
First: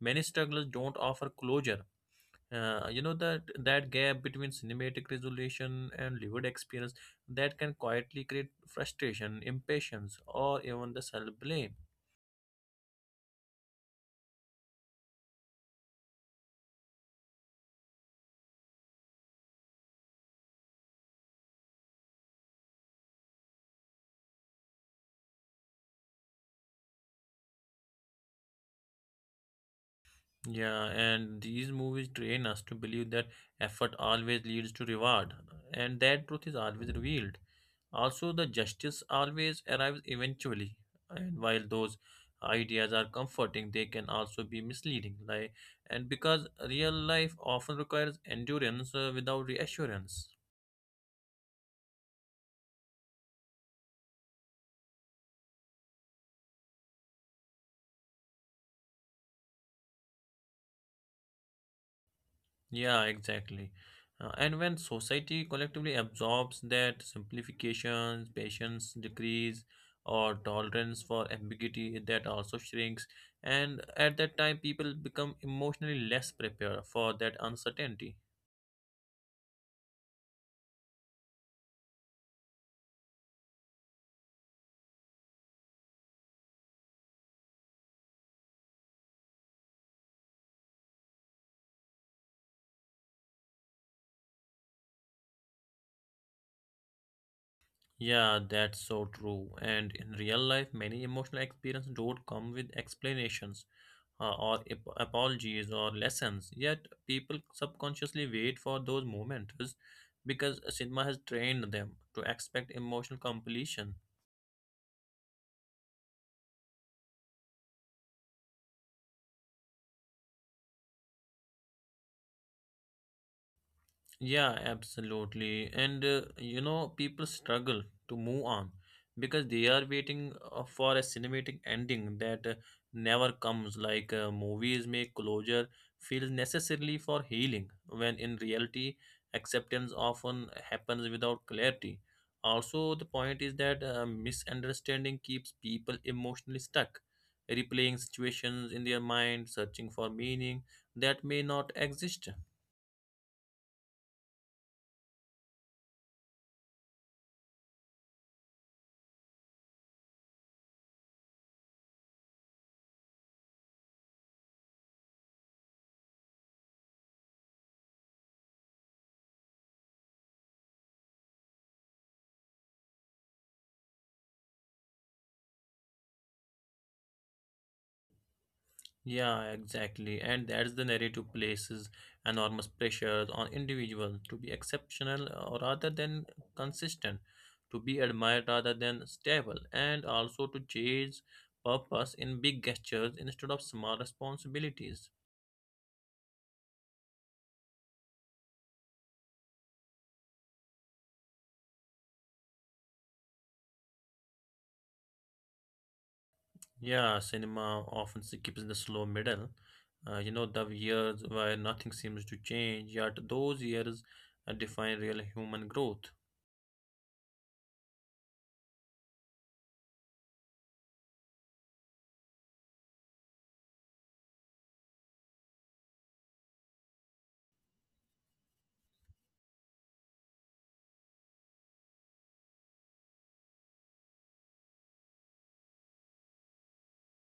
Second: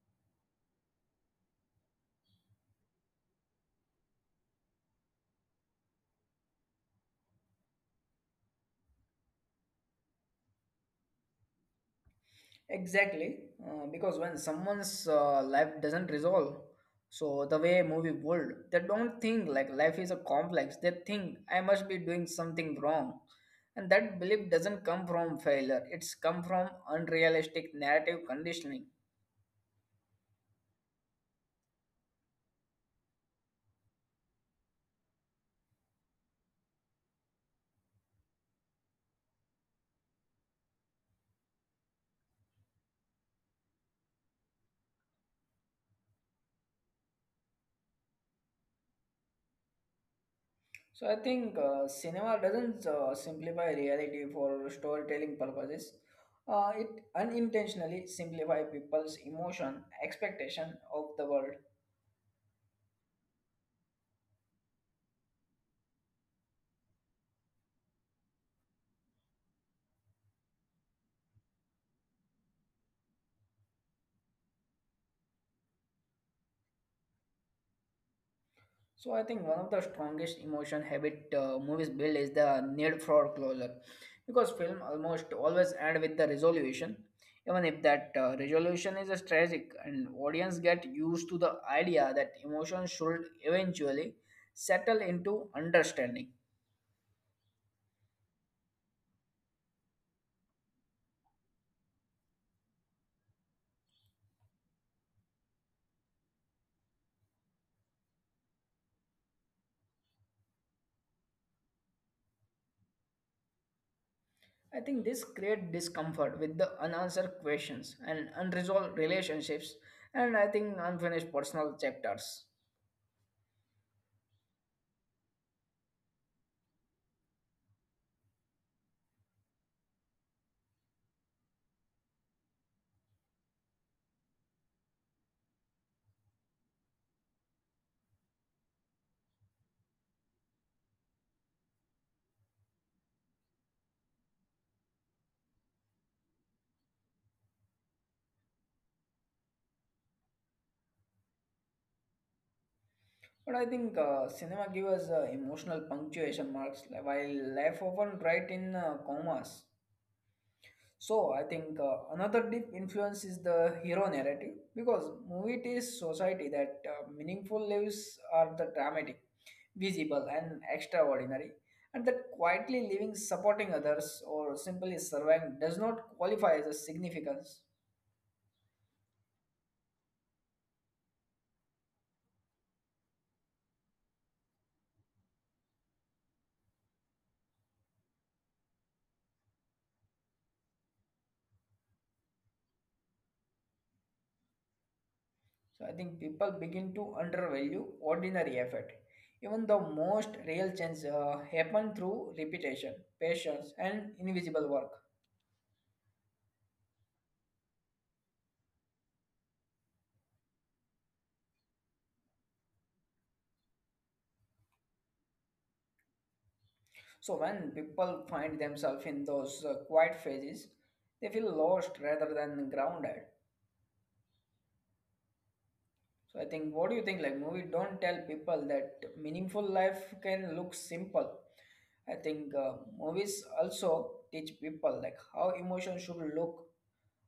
many struggles don't offer closure. You know, that gap between cinematic resolution and lived experience that can quietly create frustration, impatience, or even the self-blame. Exactly, because when someone's life doesn't resolve, so the way movie world, they don't think like life is a complex. They think I must be doing something wrong, and that belief doesn't come from failure. It's come from unrealistic narrative conditioning. Yeah, and these movies train us to believe that effort always leads to reward, and that truth is always revealed, also the justice always arrives eventually. And while those ideas are comforting, they can also be misleading, like, and because real life often requires endurance without reassurance. So I think cinema doesn't simplify reality for storytelling purposes. It unintentionally simplify people's emotion, expectation of the world. Yeah, exactly. And when society collectively absorbs that simplifications, patience decrease, or tolerance for ambiguity, that also shrinks. And at that time, people become emotionally less prepared for that uncertainty. So I think one of the strongest emotion habit movies build is the need for closure, because film almost always end with the resolution, even if that resolution is a tragic, and audience get used to the idea that emotion should eventually settle into understanding. Yeah, that's so true. And in real life, many emotional experiences don't come with explanations. Or Apologies or lessons. Yet people subconsciously wait for those moments because cinema has trained them to expect emotional completion. I think this create discomfort with the unanswered questions and unresolved relationships, and I think unfinished personal chapters. Yeah, absolutely. And you know, people struggle to move on because they are waiting for a cinematic ending that never comes. Like movies make closure feel necessarily for healing, when in reality, acceptance often happens without clarity. Also, the point is that misunderstanding keeps people emotionally stuck, replaying situations in their mind, searching for meaning that may not exist. But I think cinema gives us emotional punctuation marks while life often write in commas. So I think another deep influence is the hero narrative because movie is society that meaningful lives are the dramatic, visible and extraordinary, and that quietly living supporting others or simply surviving does not qualify as a significance. Yeah, exactly. And that's the narrative places enormous pressures on individuals to be exceptional rather than consistent, to be admired rather than stable, and also to chase purpose in big gestures instead of small responsibilities. So I think people begin to undervalue ordinary effort. Even the most real change happen through repetition, patience, and invisible work. Yeah, cinema often skips the slow middle. You know, the years where nothing seems to change, yet those years define real human growth. So when people find themselves in those quiet phases, they feel lost rather than grounded. So I think, what do you think? Like movie don't tell people that meaningful life can look simple. I think movies also teach people like how emotion should look,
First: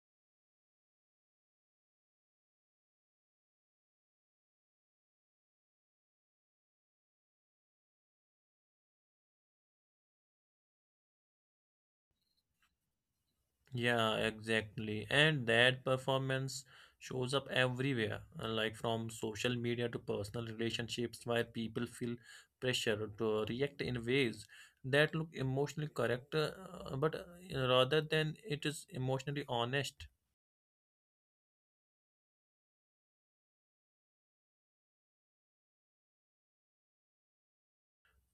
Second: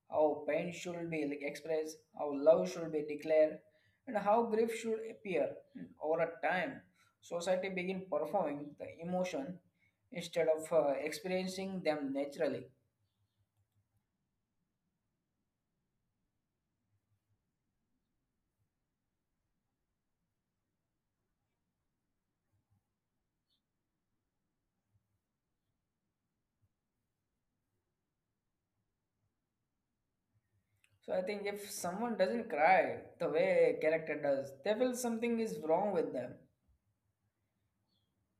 how pain should be like expressed, how love should be declared, and how grief should appear. And over a time, society begin performing the emotion instead of experiencing them naturally. Yeah, exactly. And that performance shows up everywhere, like from social media to personal relationships, where people feel pressure to react in ways that look emotionally correct, but rather than it is emotionally honest. So I think if someone doesn't cry the way a character does, they feel something is wrong with them.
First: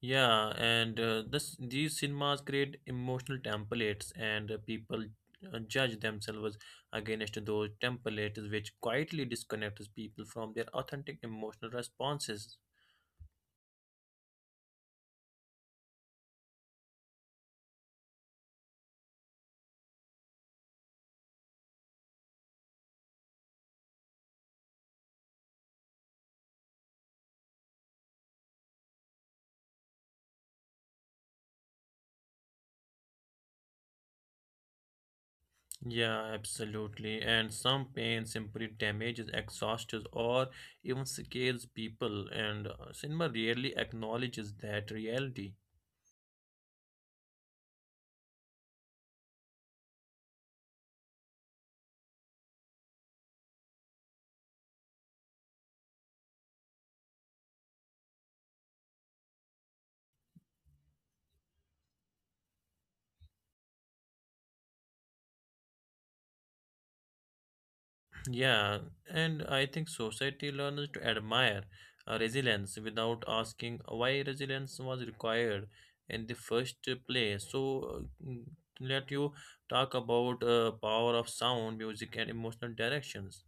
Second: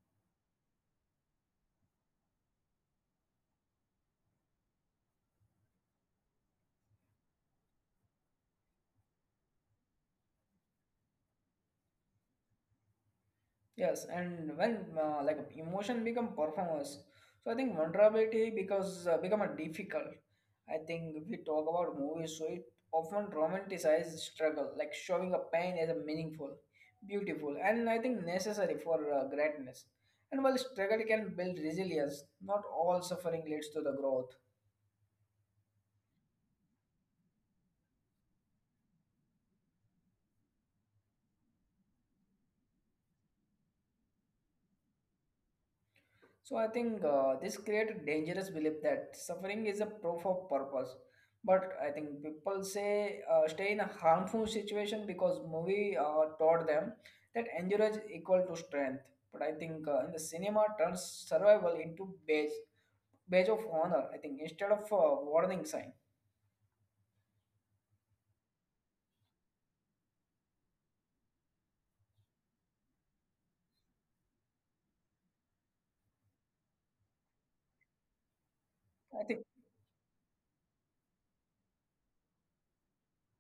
Yeah, and this these cinemas create emotional templates, and people judge themselves against those templates, which quietly disconnects people from their authentic emotional responses. Yes, and when like emotion become performers, so I think vulnerability because become a difficult. I think if we talk about movies, so it often romanticizes struggle, like showing a pain as a meaningful, beautiful, and I think necessary for greatness. And while struggle can build resilience, not all suffering leads to the growth. Yeah, absolutely. And some pain simply damages, exhausts, or even scales people, and cinema rarely acknowledges that reality. So I think this creates a dangerous belief that suffering is a proof of purpose. But I think people say stay in a harmful situation because movie taught them that endurance equal to strength. But I think in the cinema turns survival into badge of honor. I think instead of warning sign. Yeah, and I think society learns to admire resilience without asking why resilience was required in the first place. So, let I you think. talk about power of sound, music, and emotional directions.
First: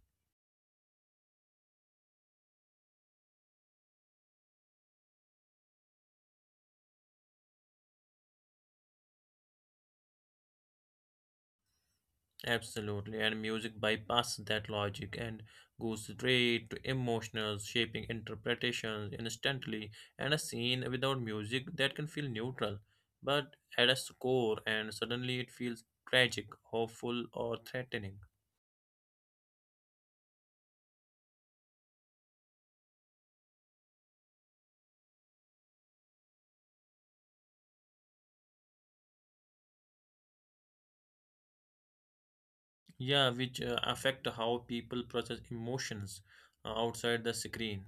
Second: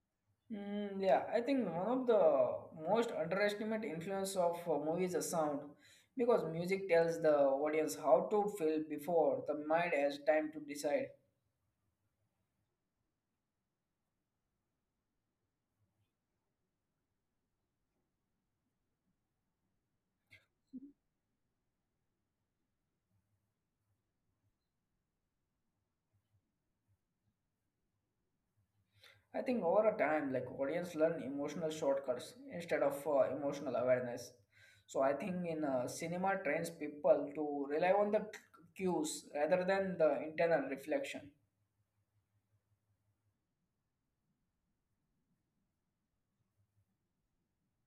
Mm, yeah, I think one of the most underestimated influence of a movie is the sound, because music tells the audience how to feel before the mind has time to decide. Absolutely, and music bypasses that logic and goes straight to emotions, shaping interpretations instantly, and a scene without music that can feel neutral, but at a score, and suddenly it feels tragic, hopeful, or threatening. I think over a time, like audience learn emotional shortcuts instead of emotional awareness. So I think in cinema trains people to rely on the cues rather than the internal reflection. Yeah, which affect how people process emotions outside the screen.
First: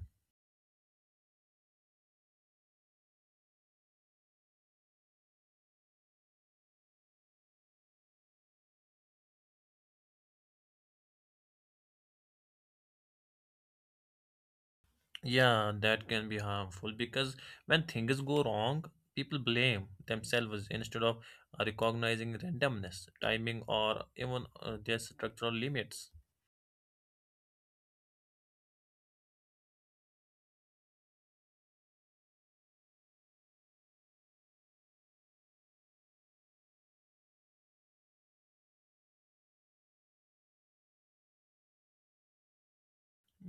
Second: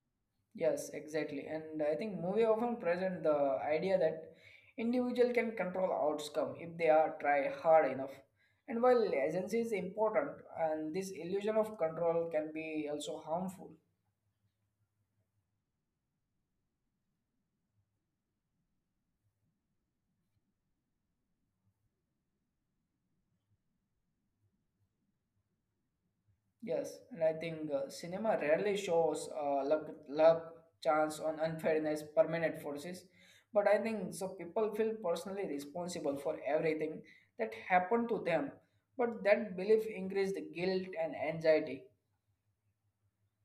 Yes, exactly. And I think movie often present the idea that individual can control outcome if they are try hard enough. And while agency is important, and this illusion of control can be also harmful. Yeah, that can be harmful because when things go wrong, people blame themselves instead of recognizing randomness, timing, or even their structural limits. Yes, and I think cinema rarely shows uh, luck, chance, on unfairness, permanent forces. But I think so people feel personally responsible for everything that happened to them. But that belief increased the guilt and anxiety.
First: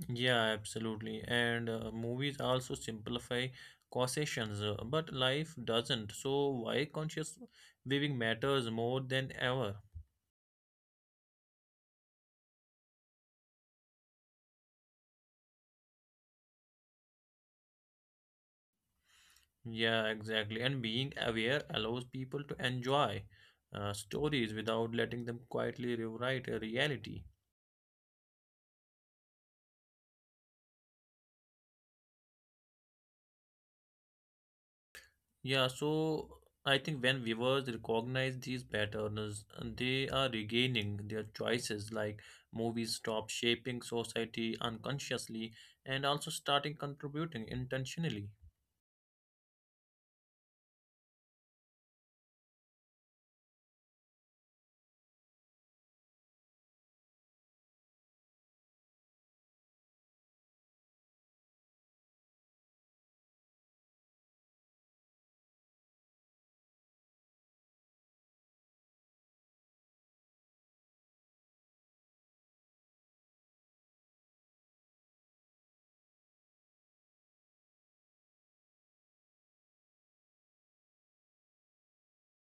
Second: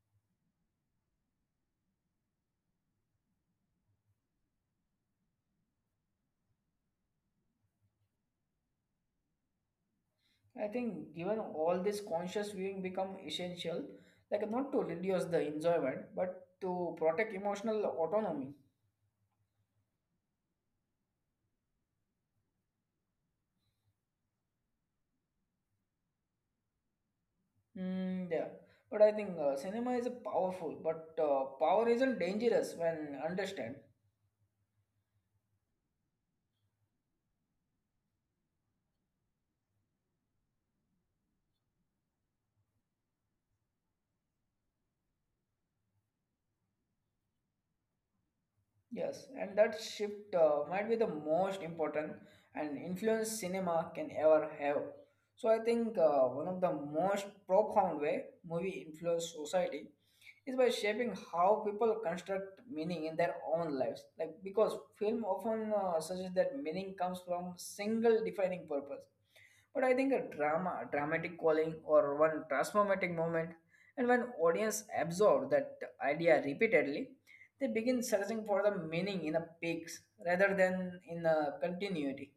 Yeah, absolutely. And movies also simplify causations, but life doesn't. So, why conscious living matters more than ever? I think given all this conscious viewing become essential, like not to reduce the enjoyment, but to protect emotional autonomy. Yeah, exactly. And being aware allows people to enjoy stories without letting them quietly rewrite a reality. Mm, yeah, but I think cinema is powerful, but power isn't dangerous when understand. Yeah, so I think when viewers recognize these patterns, they are regaining their choices. Like movies stop shaping society unconsciously and also starting contributing intentionally. Yes, and that shift might be the most important and influence cinema can ever have. So I think one of the most profound way movie influence society is by shaping how people construct meaning in their own lives. Like because film often suggests that meaning comes from single defining purpose, but I think a drama, a dramatic calling, or one transformative moment, and when audience absorb that idea repeatedly, they begin searching for the meaning in the peaks rather than in the continuity.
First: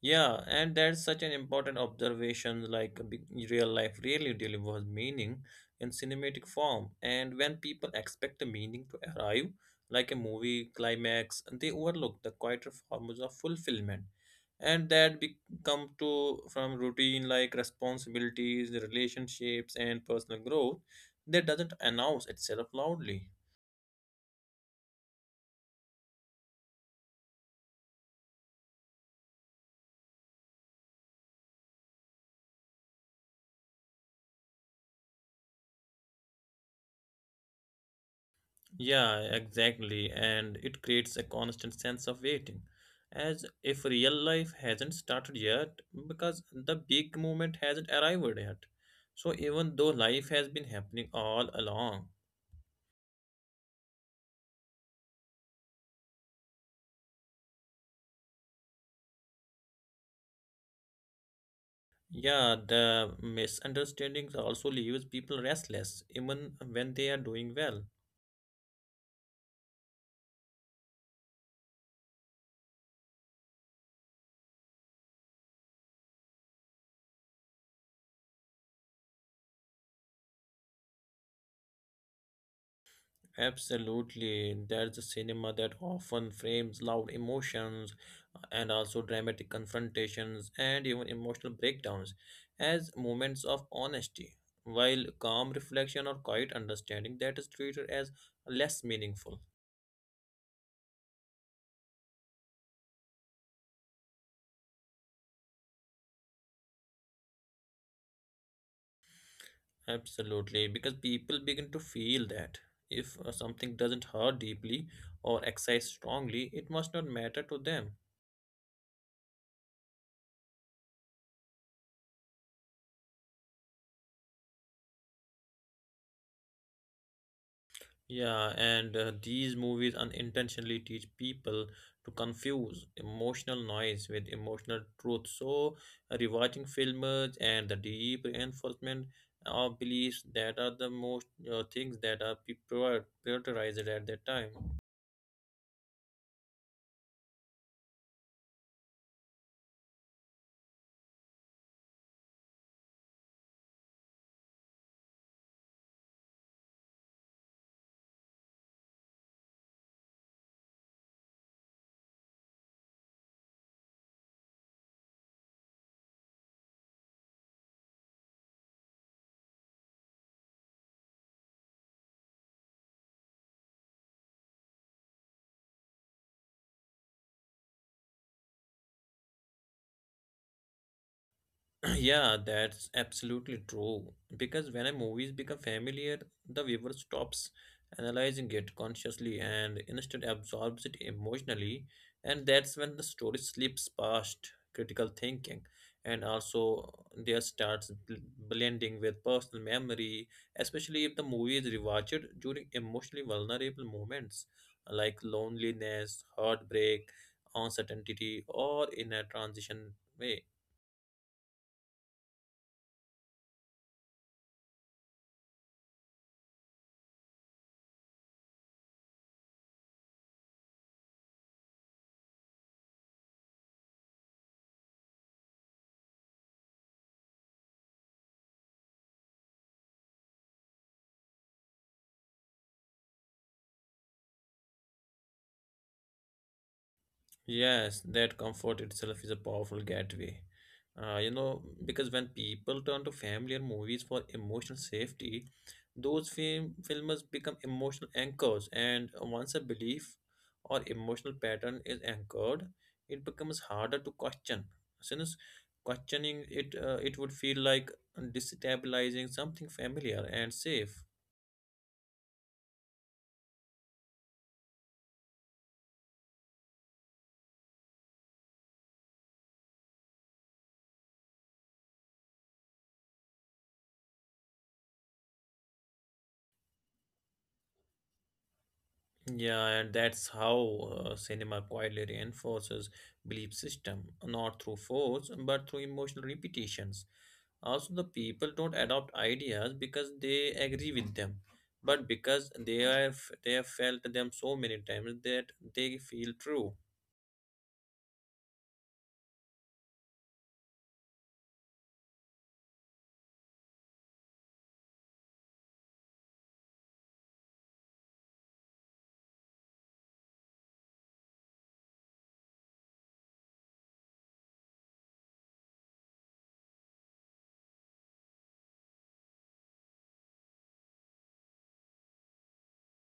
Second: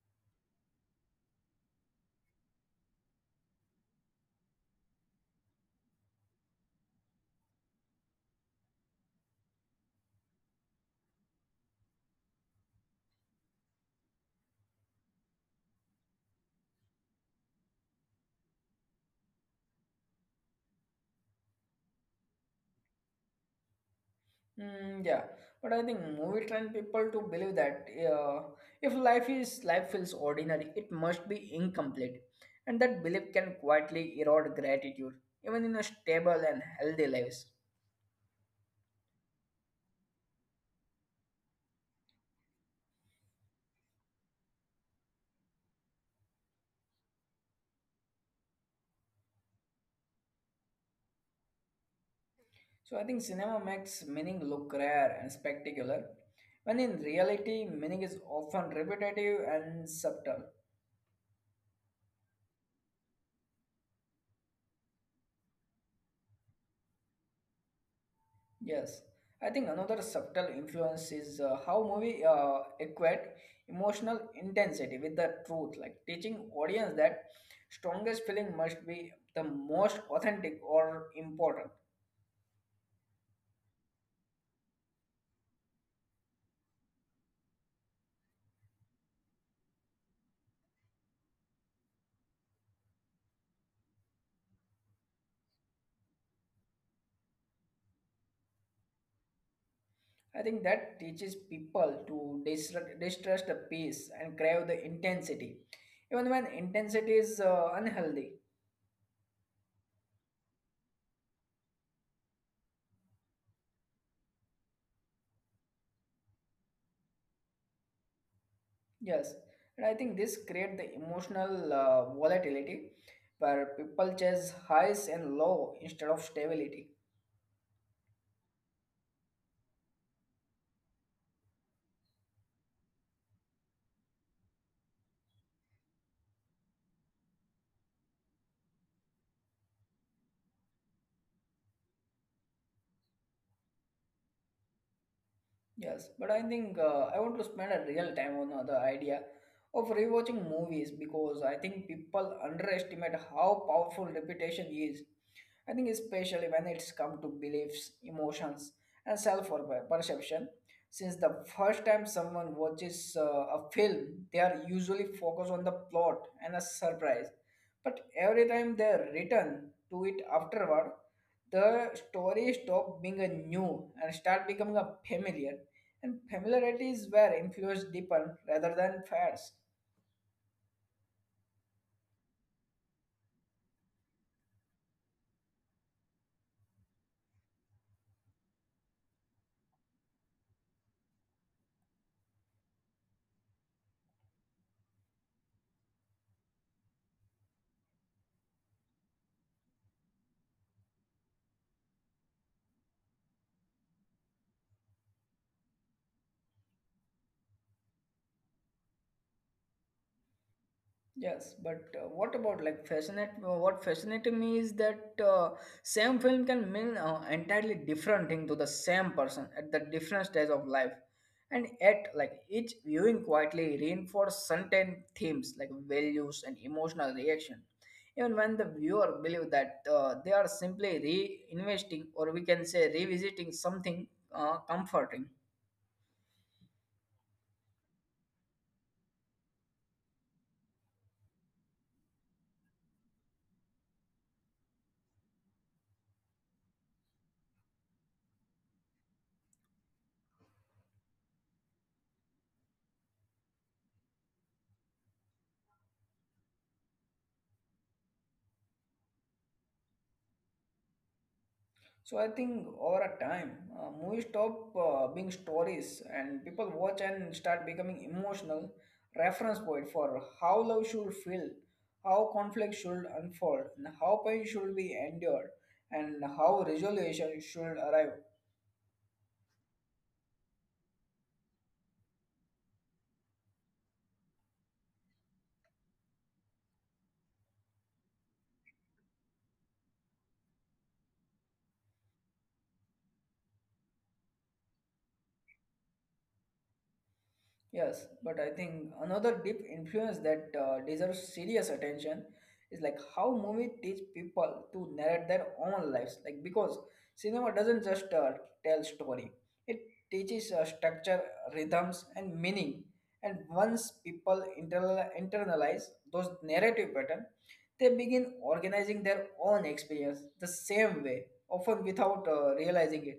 Yeah, and that's such an important observation. Like real life really delivers meaning in cinematic form, and when people expect the meaning to arrive, like a movie climax, they overlook the quieter forms of fulfillment, and that become to from routine like responsibilities, relationships, and personal growth that doesn't announce itself loudly. Mm, yeah, but I think movie train people to believe that if life feels ordinary, it must be incomplete, and that belief can quietly erode gratitude, even in a stable and healthy lives. Yeah, exactly. And it creates a constant sense of waiting, as if real life hasn't started yet because the big moment hasn't arrived yet. So, even though life has been happening all along, So I think cinema makes meaning look rare and spectacular, when in reality meaning is often repetitive and subtle. yeah, the misunderstandings also leaves people restless, even when they are doing well. Yes, I think another subtle influence is how movie equate emotional intensity with the truth, like teaching audience that strongest feeling must be the most authentic or important. Absolutely, that's a cinema that often frames loud emotions and also dramatic confrontations and even emotional breakdowns as moments of honesty, while calm reflection or quiet understanding that is treated as less meaningful. I think that teaches people to distrust the peace and crave the intensity, even when intensity is unhealthy. Absolutely, because people begin to feel that if something doesn't hurt deeply or excite strongly, it must not matter to them. Yes, and I think this create the emotional volatility where people chase highs and low instead of stability. Yeah, and these movies unintentionally teach people to confuse emotional noise with emotional truth. So, rewatching films and the deep reinforcement of beliefs that are the most things that are prioritized at that time. Yes, but I think I want to spend a real time on the idea of rewatching movies because I think people underestimate how powerful reputation is. I think especially when it's come to beliefs, emotions, and self-perception. Since the first time someone watches a film, they are usually focused on the plot and a surprise. But every time they return to it afterward, the story stop being a new and start becoming a familiar. And familiarity is where influence deepen rather than fades. Yeah, that's absolutely true. Because when a movies become familiar, the viewer stops analyzing it consciously and instead absorbs it emotionally, and that's when the story slips past critical thinking, and also there starts blending with personal memory, especially if the movie is rewatched during emotionally vulnerable moments like loneliness, heartbreak, uncertainty, or in a transition way. Yes, but what about like fascinate? What fascinated me is that same film can mean entirely different thing to the same person at the different stage of life, and yet like each viewing quietly reinforce certain themes like values and emotional reaction, even when the viewer believe that they are simply reinvesting or we can say revisiting something comforting. Yes, that comfort itself is a powerful gateway. You know, because when people turn to familiar movies for emotional safety, those films become emotional anchors. And once a belief or emotional pattern is anchored, it becomes harder to question. Since questioning it, it would feel like destabilizing something familiar and safe. So I think over a time, movies stop being stories, and people watch and start becoming emotional reference point for how love should feel, how conflict should unfold, and how pain should be endured, and how resolution should arrive. Yeah, and that's how cinema quietly reinforces belief system, not through force, but through emotional repetitions. Also, the people don't adopt ideas because they agree with them, but because they have felt them so many times that they feel true. Yes, but I think another deep influence that deserves serious attention is like how movie teach people to narrate their own lives. Like because cinema doesn't just tell story; it teaches structure, rhythms, and meaning. And once people internalize those narrative pattern, they begin organizing their own experience the same way, often without realizing it.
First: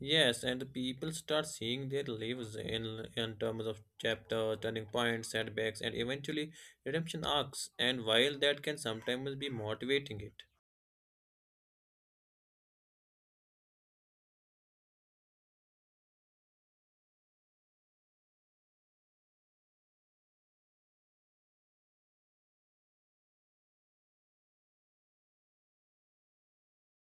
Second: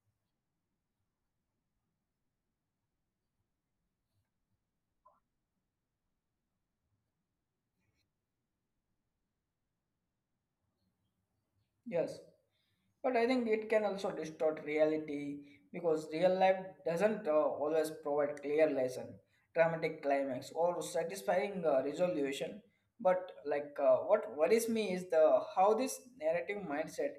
Yes, and the people start seeing their lives in terms of chapter, turning points, setbacks, and eventually redemption arcs. And while that can sometimes be motivating, it Yes. But I think it can also distort reality because real life doesn't always provide clear lesson, dramatic climax, or satisfying resolution. But what worries me is the how this narrative mindset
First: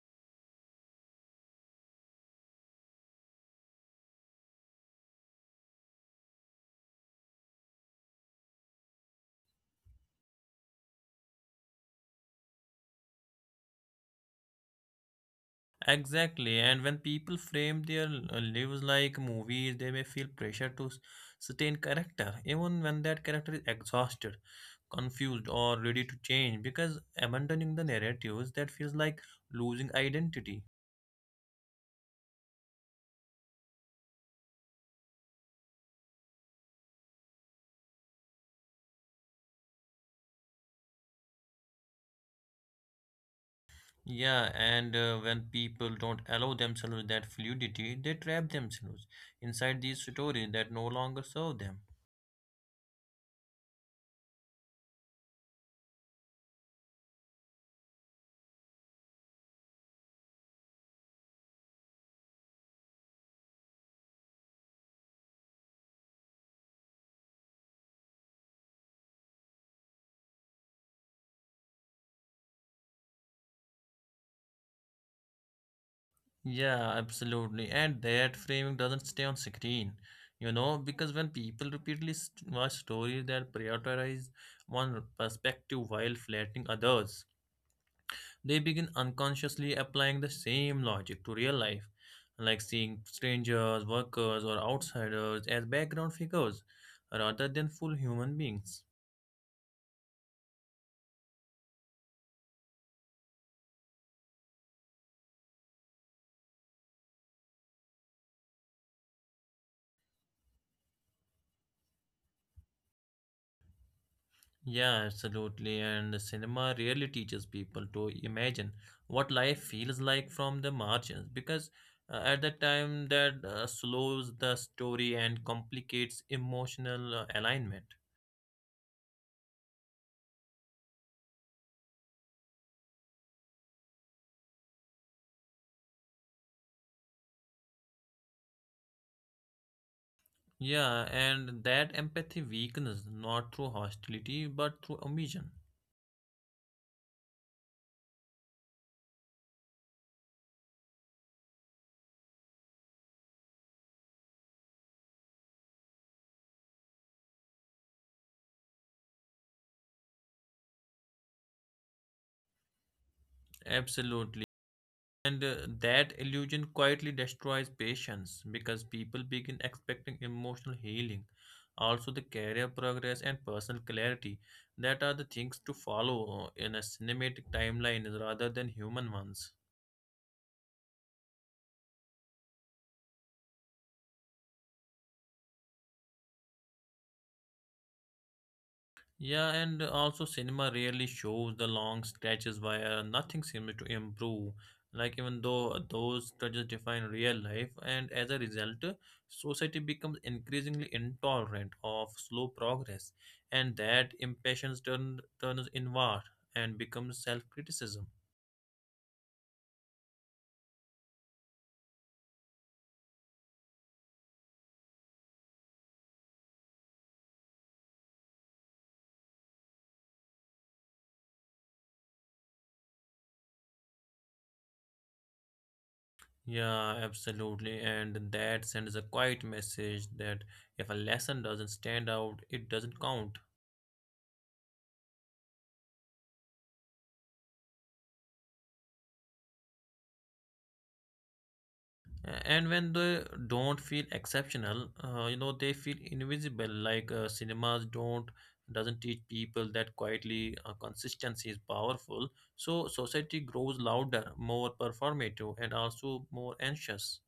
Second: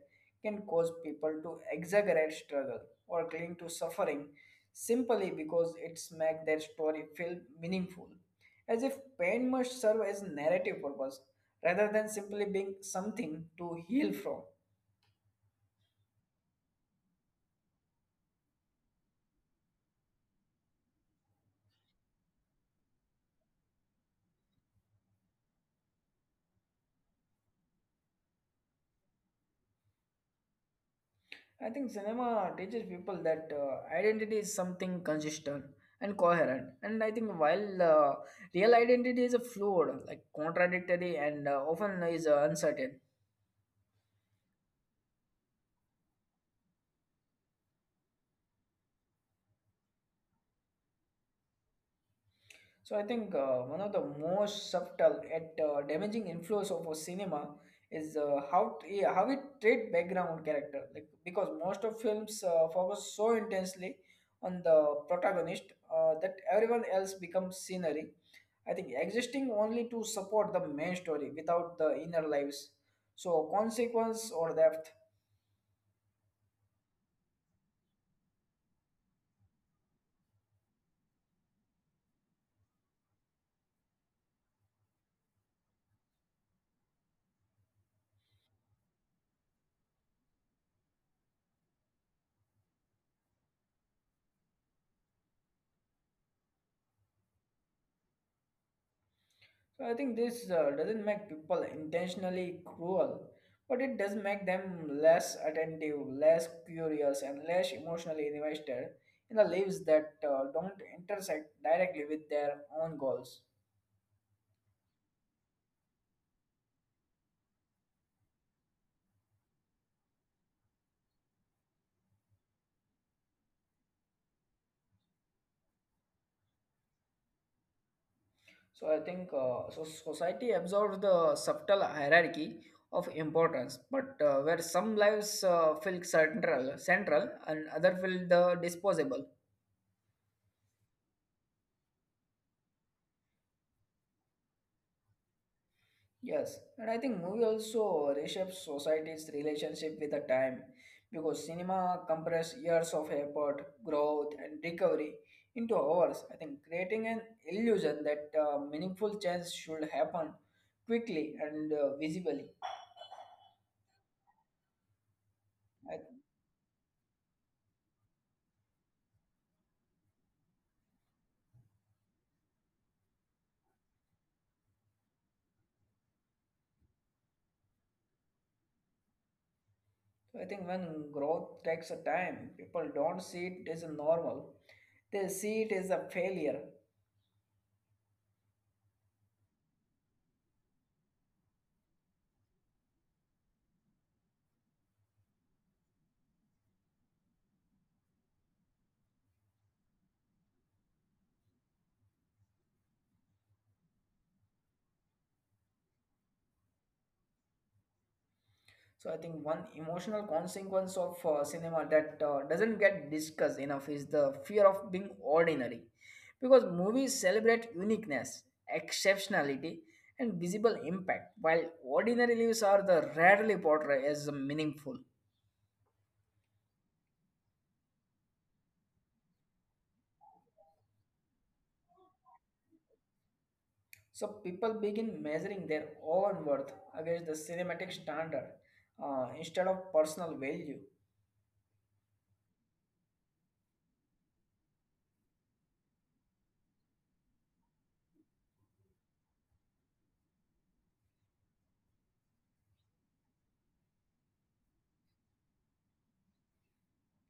can cause people to exaggerate struggle or cling to suffering simply because it's make their story feel meaningful, as if pain must serve as narrative purpose rather than simply being something to heal from. exactly, and when people frame their lives like movies, they may feel pressure to stay character, even when that character is exhausted, confused, or ready to change, because abandoning the narratives that feels like losing identity. I think cinema teaches people that identity is something consistent and coherent. And I think while real identity is a fluid, like contradictory, and often is uncertain. Yeah, and when people don't allow themselves that fluidity, they trap themselves inside these stories that no longer serve them. So I think one of the most subtle yet damaging influence of a cinema is how how it treat background character. Like because most of films focus so intensely on the protagonist that everyone else becomes scenery I think existing only to support the main story without the inner lives, so consequence or depth. Yeah, absolutely. And that framing doesn't stay on screen, you know, because when people repeatedly watch stories that prioritize one perspective while flattening others, they begin unconsciously applying the same logic to real life, like seeing strangers, workers, or outsiders as background figures rather than full human beings. So I think this doesn't make people intentionally cruel, but it does make them less attentive, less curious, and less emotionally invested in the lives that don't intersect directly with their own goals. Yeah, absolutely. And cinema really teaches people to imagine what life feels like from the margins because at that time that slows the story and complicates emotional alignment. So I think so society absorbs the subtle hierarchy of importance, but where some lives feel central, and other feel the disposable. Yeah, and that empathy weakens not through hostility but through omission. Yes, and I think movie also reshapes society's relationship with the time, because cinema compresses years of effort, growth, and recovery into hours. I think creating an illusion that meaningful change should happen quickly and visibly. Absolutely. And That illusion quietly destroys patience because people begin expecting emotional healing, also the career progress and personal clarity that are the things to follow in a cinematic timeline rather than human ones. So I think when growth takes a time, people don't see it as a normal. They see it as a failure. Yeah, and also cinema rarely shows the long stretches where nothing seems to improve. Like even though those stretches define real life, and as a result, society becomes increasingly intolerant of slow progress, and that impatience turns inward and becomes self-criticism. So I think one emotional consequence of cinema that doesn't get discussed enough is the fear of being ordinary. Because movies celebrate uniqueness, exceptionality, and visible impact, while ordinary lives are the rarely portrayed as meaningful. Yeah, absolutely, and that sends a quiet message that if a lesson doesn't stand out, it doesn't count. So people begin measuring their own worth against the cinematic standard instead of personal value. And when they don't feel exceptional, they feel invisible. Like cinemas don't doesn't teach people that quietly consistency is powerful. So society grows louder, more performative, and also more anxious.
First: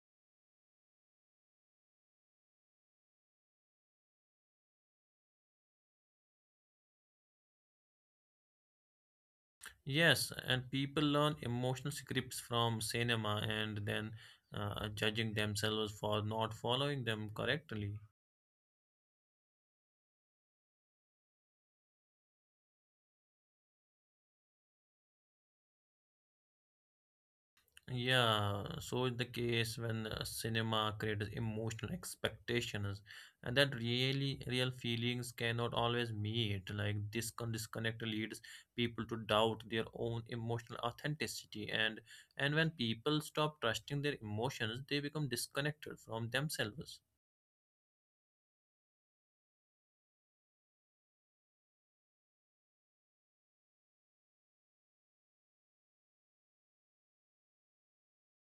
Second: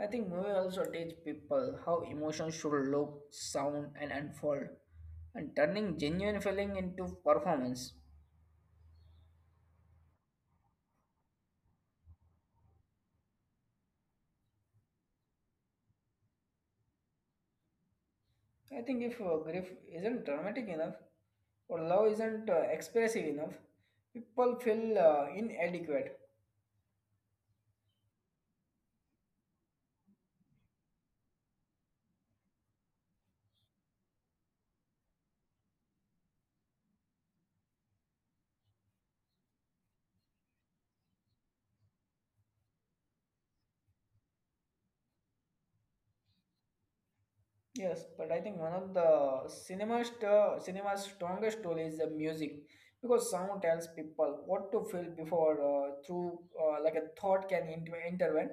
I think movie also teach people how emotions should look, sound, and unfold, and turning genuine feeling into performance. Yes, and people learn emotional scripts from cinema and then judging themselves for not following them correctly. I think if grief isn't dramatic enough, or love isn't expressive enough, people feel inadequate. Yeah, so is the case when cinema creates emotional expectations, and that really real feelings cannot always meet. Like this disconnect leads people to doubt their own emotional authenticity, and when people stop trusting their emotions, they become disconnected from themselves. Yes, but I think one of the cinema's strongest tool is the music because sound tells people what to feel before through like a thought can intervene.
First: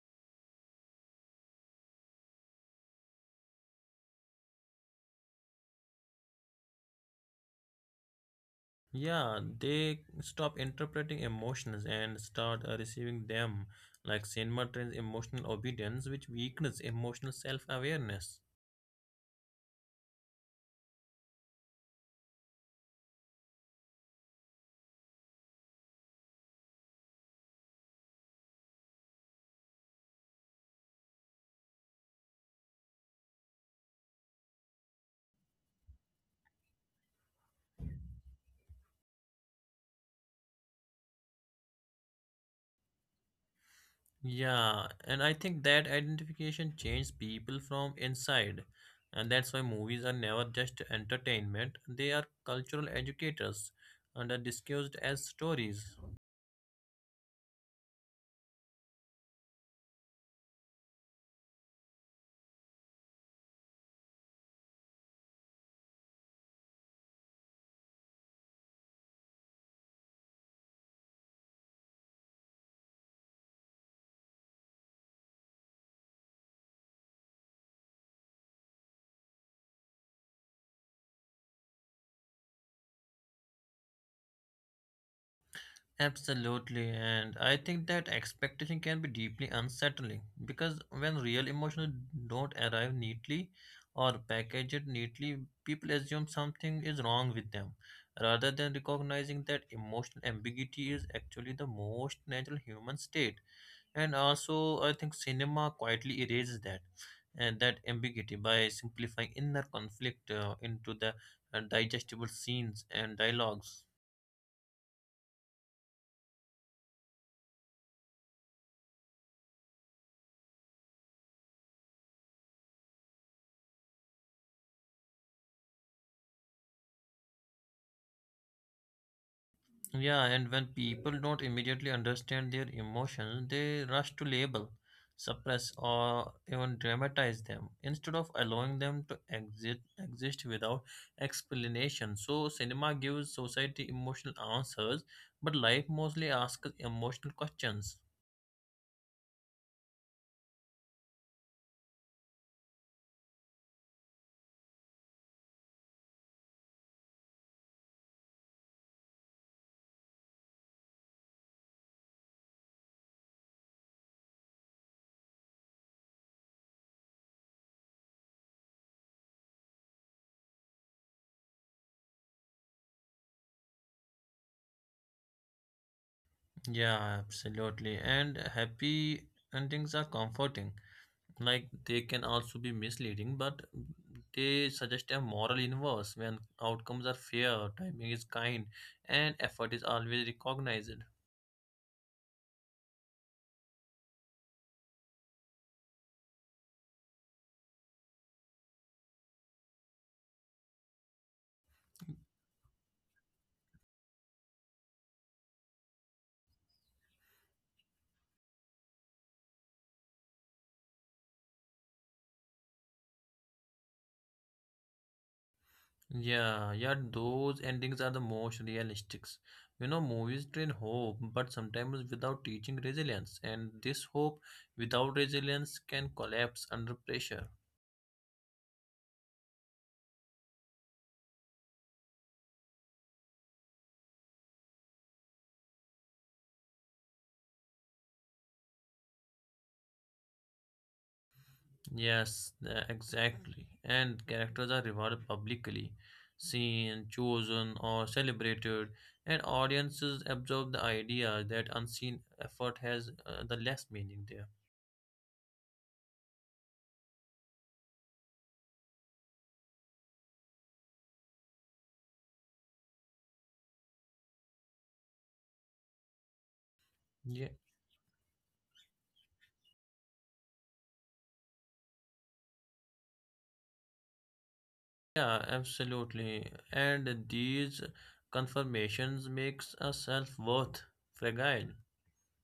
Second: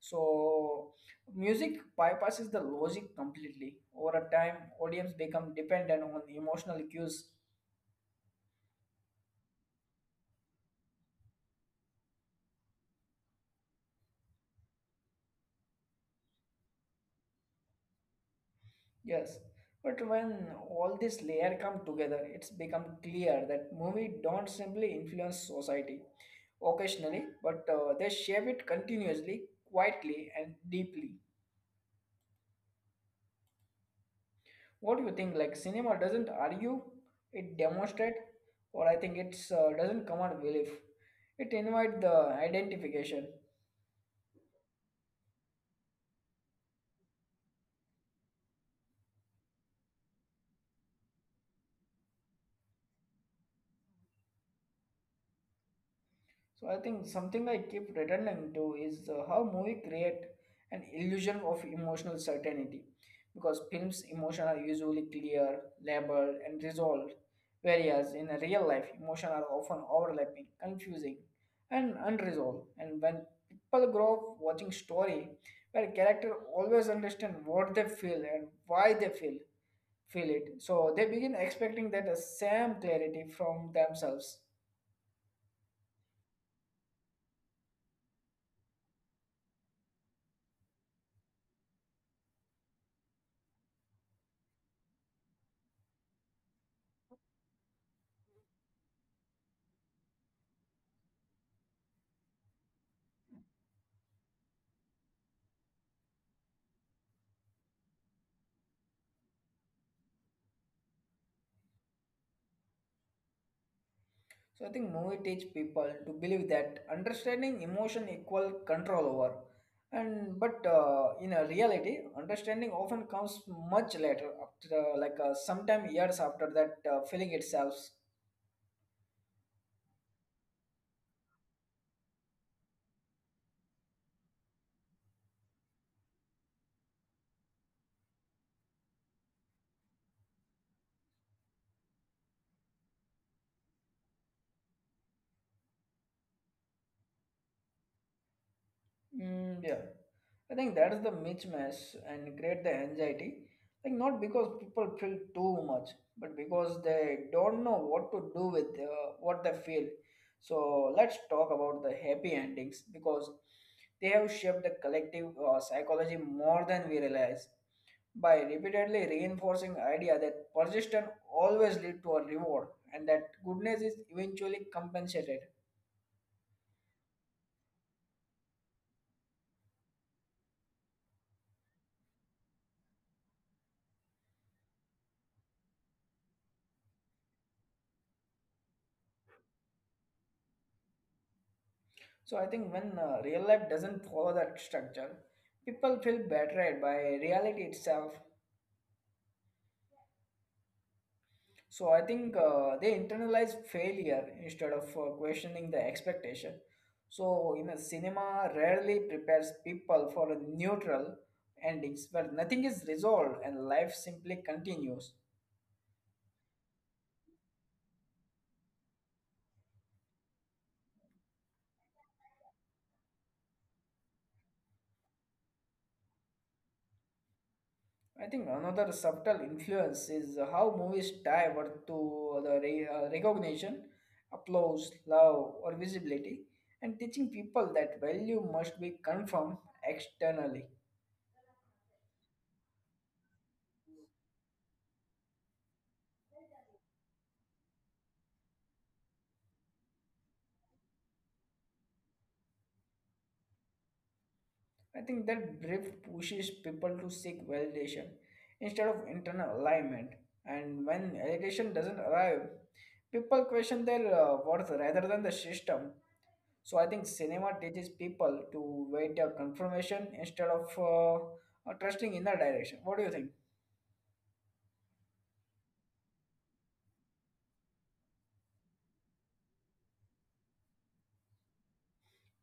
So music bypasses the logic completely. Over a time, audience become dependent on emotional cues. Yeah, they stop interpreting emotions and start receiving them. Like cinema trains emotional obedience, which weakens emotional self-awareness. Yes, but when all this layer come together, it's become clear that movie don't simply influence society. Occasionally, but they shape it continuously, quietly, and deeply. What do you think? Like cinema doesn't argue, it demonstrates, or I think it's doesn't command belief. It invites the identification. Yeah, and I think that identification changes people from inside, and that's why movies are never just entertainment. They are cultural educators and are discussed as stories. So I think something I keep returning to is how movie create an illusion of emotional certainty, because films' emotion are usually clear, labeled, and resolved, whereas in real life, emotion are often overlapping, confusing, and unresolved. And when people grow up watching story where character always understand what they feel and why they feel it, so they begin expecting that the same clarity from themselves. Absolutely, and I think that expectation can be deeply unsettling because when real emotions don't arrive neatly or packaged neatly, people assume something is wrong with them rather than recognizing that emotional ambiguity is actually the most natural human state. And also I think cinema quietly erases that and that ambiguity by simplifying inner conflict into the digestible scenes and dialogues. So I think movie teach people to believe that understanding emotion equal control over, and but in a reality, understanding often comes much later, after sometime years after that feeling itself. Yeah, and when people don't immediately understand their emotions, they rush to label, suppress, or even dramatize them instead of allowing them to exist without explanation. So cinema gives society emotional answers, but life mostly asks emotional questions. Mm, yeah, I think that is the mismatch and create the anxiety. Like not because people feel too much, but because they don't know what to do with what they feel. So let's talk about the happy endings because they have shaped the collective psychology more than we realize by repeatedly reinforcing idea that persistence always lead to a reward and that goodness is eventually compensated. Yeah, absolutely. And happy endings are comforting. Like they can also be misleading, but they suggest a moral inverse when outcomes are fair, timing is kind, and effort is always recognized. So I think when real life doesn't follow that structure, people feel betrayed by reality itself. So I think they internalize failure instead of questioning the expectation. So you know, cinema rarely prepares people for a neutral endings where nothing is resolved and life simply continues. Yeah, yeah, those endings are the most realistic. You know, movies train hope, but sometimes without teaching resilience, and this hope without resilience can collapse under pressure. I think another subtle influence is how movies tie worth to the recognition, applause, love, or visibility, and teaching people that value must be confirmed externally. Yes, exactly. And characters are rewarded publicly, seen, chosen, or celebrated, and audiences absorb the idea that unseen effort has the less meaning there. I think that drift pushes people to seek validation instead of internal alignment, and when validation doesn't arrive, people question their worth rather than the system. So I think Yeah, cinema teaches people to wait a confirmation instead of trusting in the direction. What do you think? yeah, absolutely. And these confirmations makes a self-worth fragile.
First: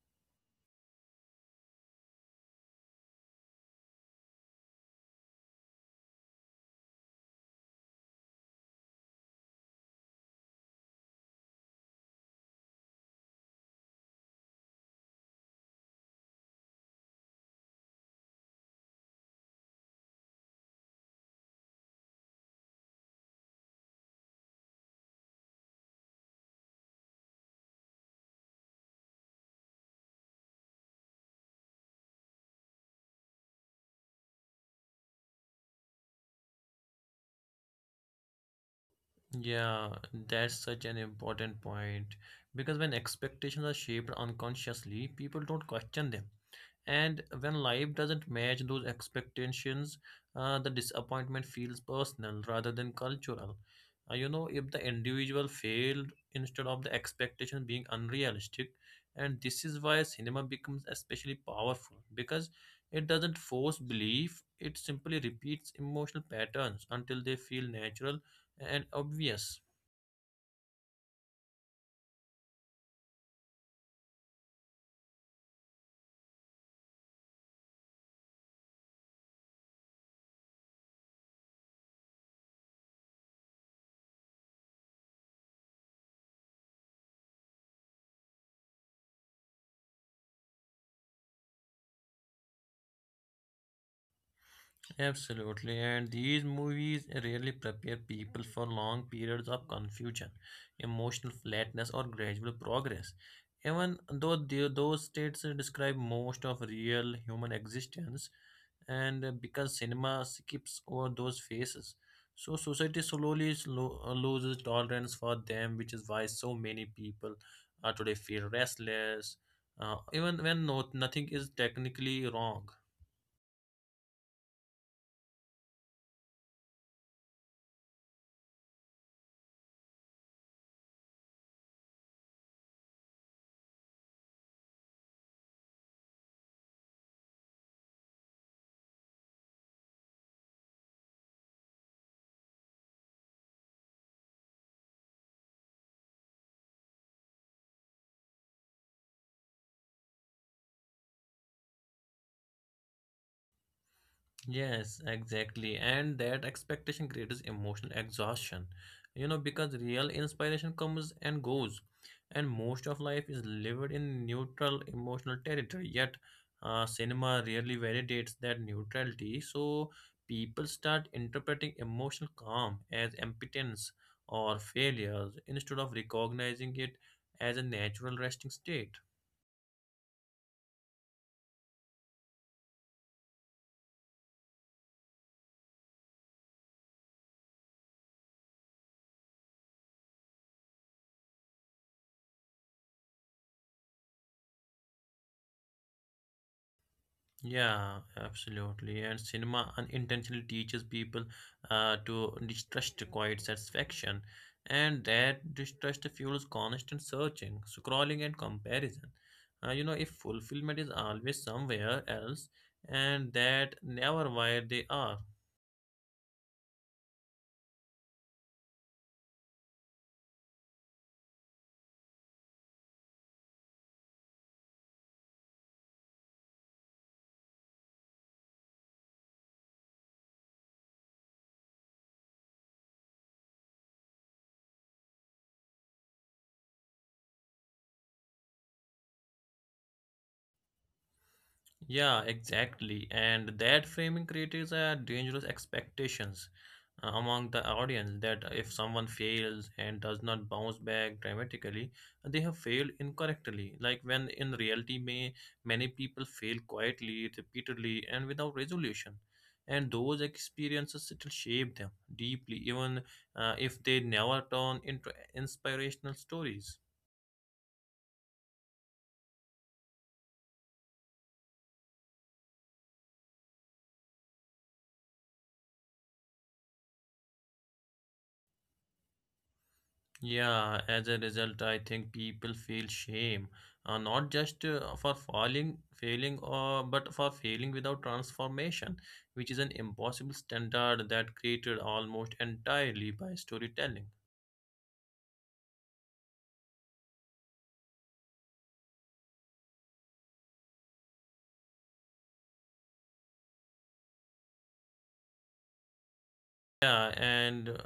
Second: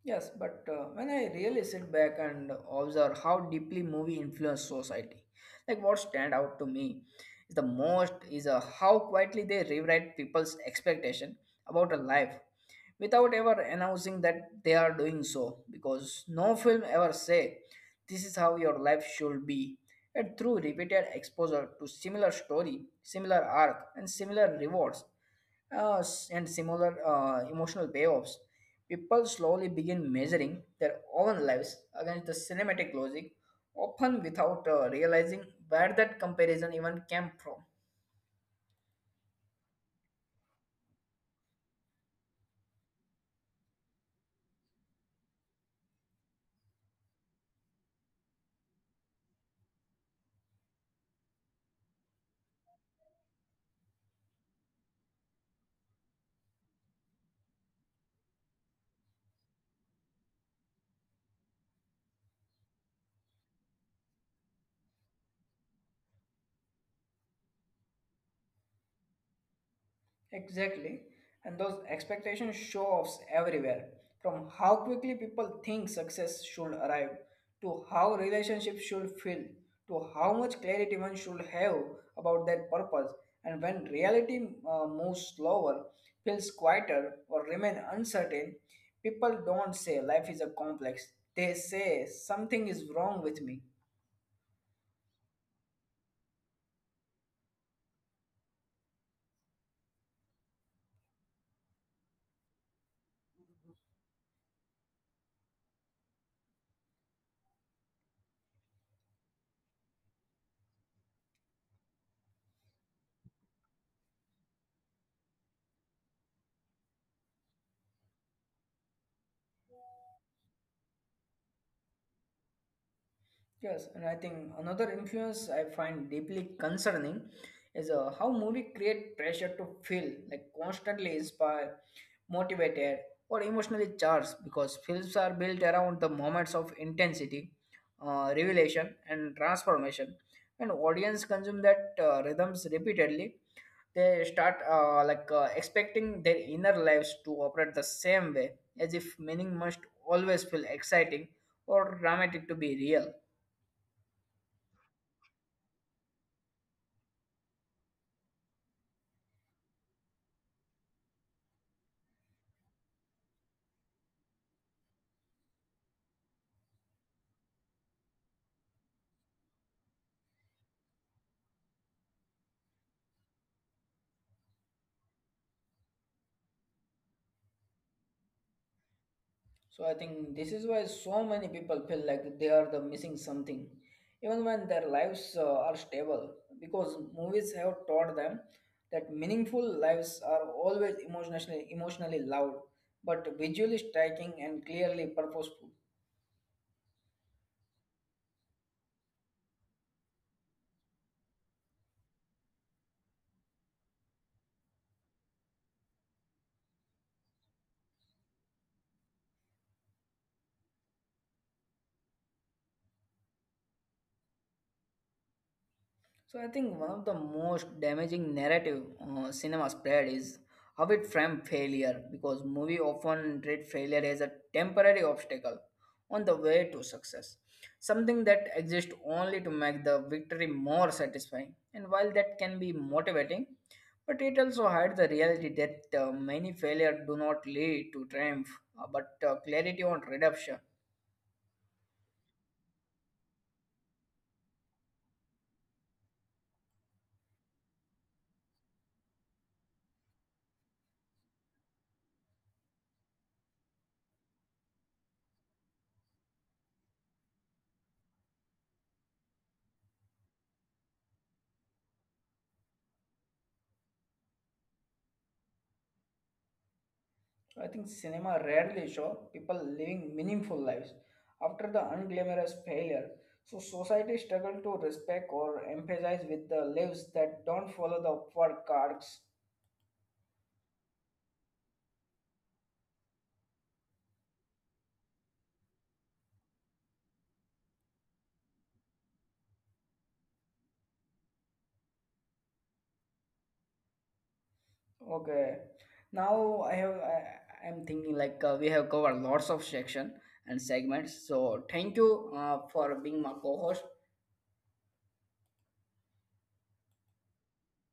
Yes, but when I really sit back and observe how deeply movie influence society, like what stand out to me is the most is how quietly they rewrite people's expectation about a life without ever announcing that they are doing so because no film ever say this is how your life should be and through repeated exposure to similar story similar arc and similar rewards and similar emotional payoffs people slowly begin measuring their own lives against the cinematic logic often without realizing where that comparison even came from. Yeah, that's such an important point because when expectations are shaped unconsciously, people don't question them. And when life doesn't match those expectations, the disappointment feels personal rather than cultural. You know, if the individual failed instead of the expectation being unrealistic, and this is why cinema becomes especially powerful because it doesn't force belief, it simply repeats emotional patterns until they feel natural and obvious. Exactly. And those expectations show offs everywhere, from how quickly people think success should arrive, to how relationships should feel, to how much clarity one should have about their purpose. And when reality moves slower, feels quieter, or remain uncertain, people don't say life is a complex. They say something is wrong with me. Absolutely, and these movies rarely prepare people for long periods of confusion, emotional flatness, or gradual progress. Even though those states describe most of real human existence, and because cinema skips over those phases, so society slowly loses tolerance for them, which is why so many people today feel restless, even when nothing is technically wrong. Yes, and I think another influence I find deeply concerning is how movie create pressure to feel like constantly inspired, motivated, or emotionally charged because films are built around the moments of intensity, revelation, and transformation. When audience consume that rhythms repeatedly, they start expecting their inner lives to operate the same way, as if meaning must always feel exciting or dramatic to be real. Yes, exactly. And that expectation creates emotional exhaustion, you know, because real inspiration comes and goes, and most of life is lived in neutral emotional territory. Yet, cinema rarely validates that neutrality, so people start interpreting emotional calm as impotence or failures instead of recognizing it as a natural resting state. So I think this is why so many people feel like they are the missing something, even when their lives are stable, because movies have taught them that meaningful lives are always emotionally loud, but visually striking and clearly purposeful. Yeah, absolutely. And cinema unintentionally teaches people to distrust quiet satisfaction, and that distrust fuels constant searching, scrolling, and comparison. You know, if fulfillment is always somewhere else, and that never where they are. So I think one of the most damaging narrative cinema spread is how it framed failure because movie often treat failure as a temporary obstacle on the way to success, something that exists only to make the victory more satisfying. And while that can be motivating, but it also hides the reality that many failure do not lead to triumph, but clarity on redemption. Yeah, exactly. And that framing creates a dangerous expectations among the audience that if someone fails and does not bounce back dramatically, they have failed incorrectly. Like when in reality, may many people fail quietly, repeatedly, and without resolution. And those experiences still shape them deeply, even if they never turn into inspirational stories. I think cinema rarely show people living meaningful lives after the unglamorous failure. So society struggle to respect or empathize with the lives that don't follow the upward cards. Yeah, as a result, I think people feel shame, not just for failing, or but for failing without transformation, which is an impossible standard that created almost entirely by storytelling. Okay, now I'm thinking we have covered lots of section and segments. So thank you for being my co-host. Yeah, and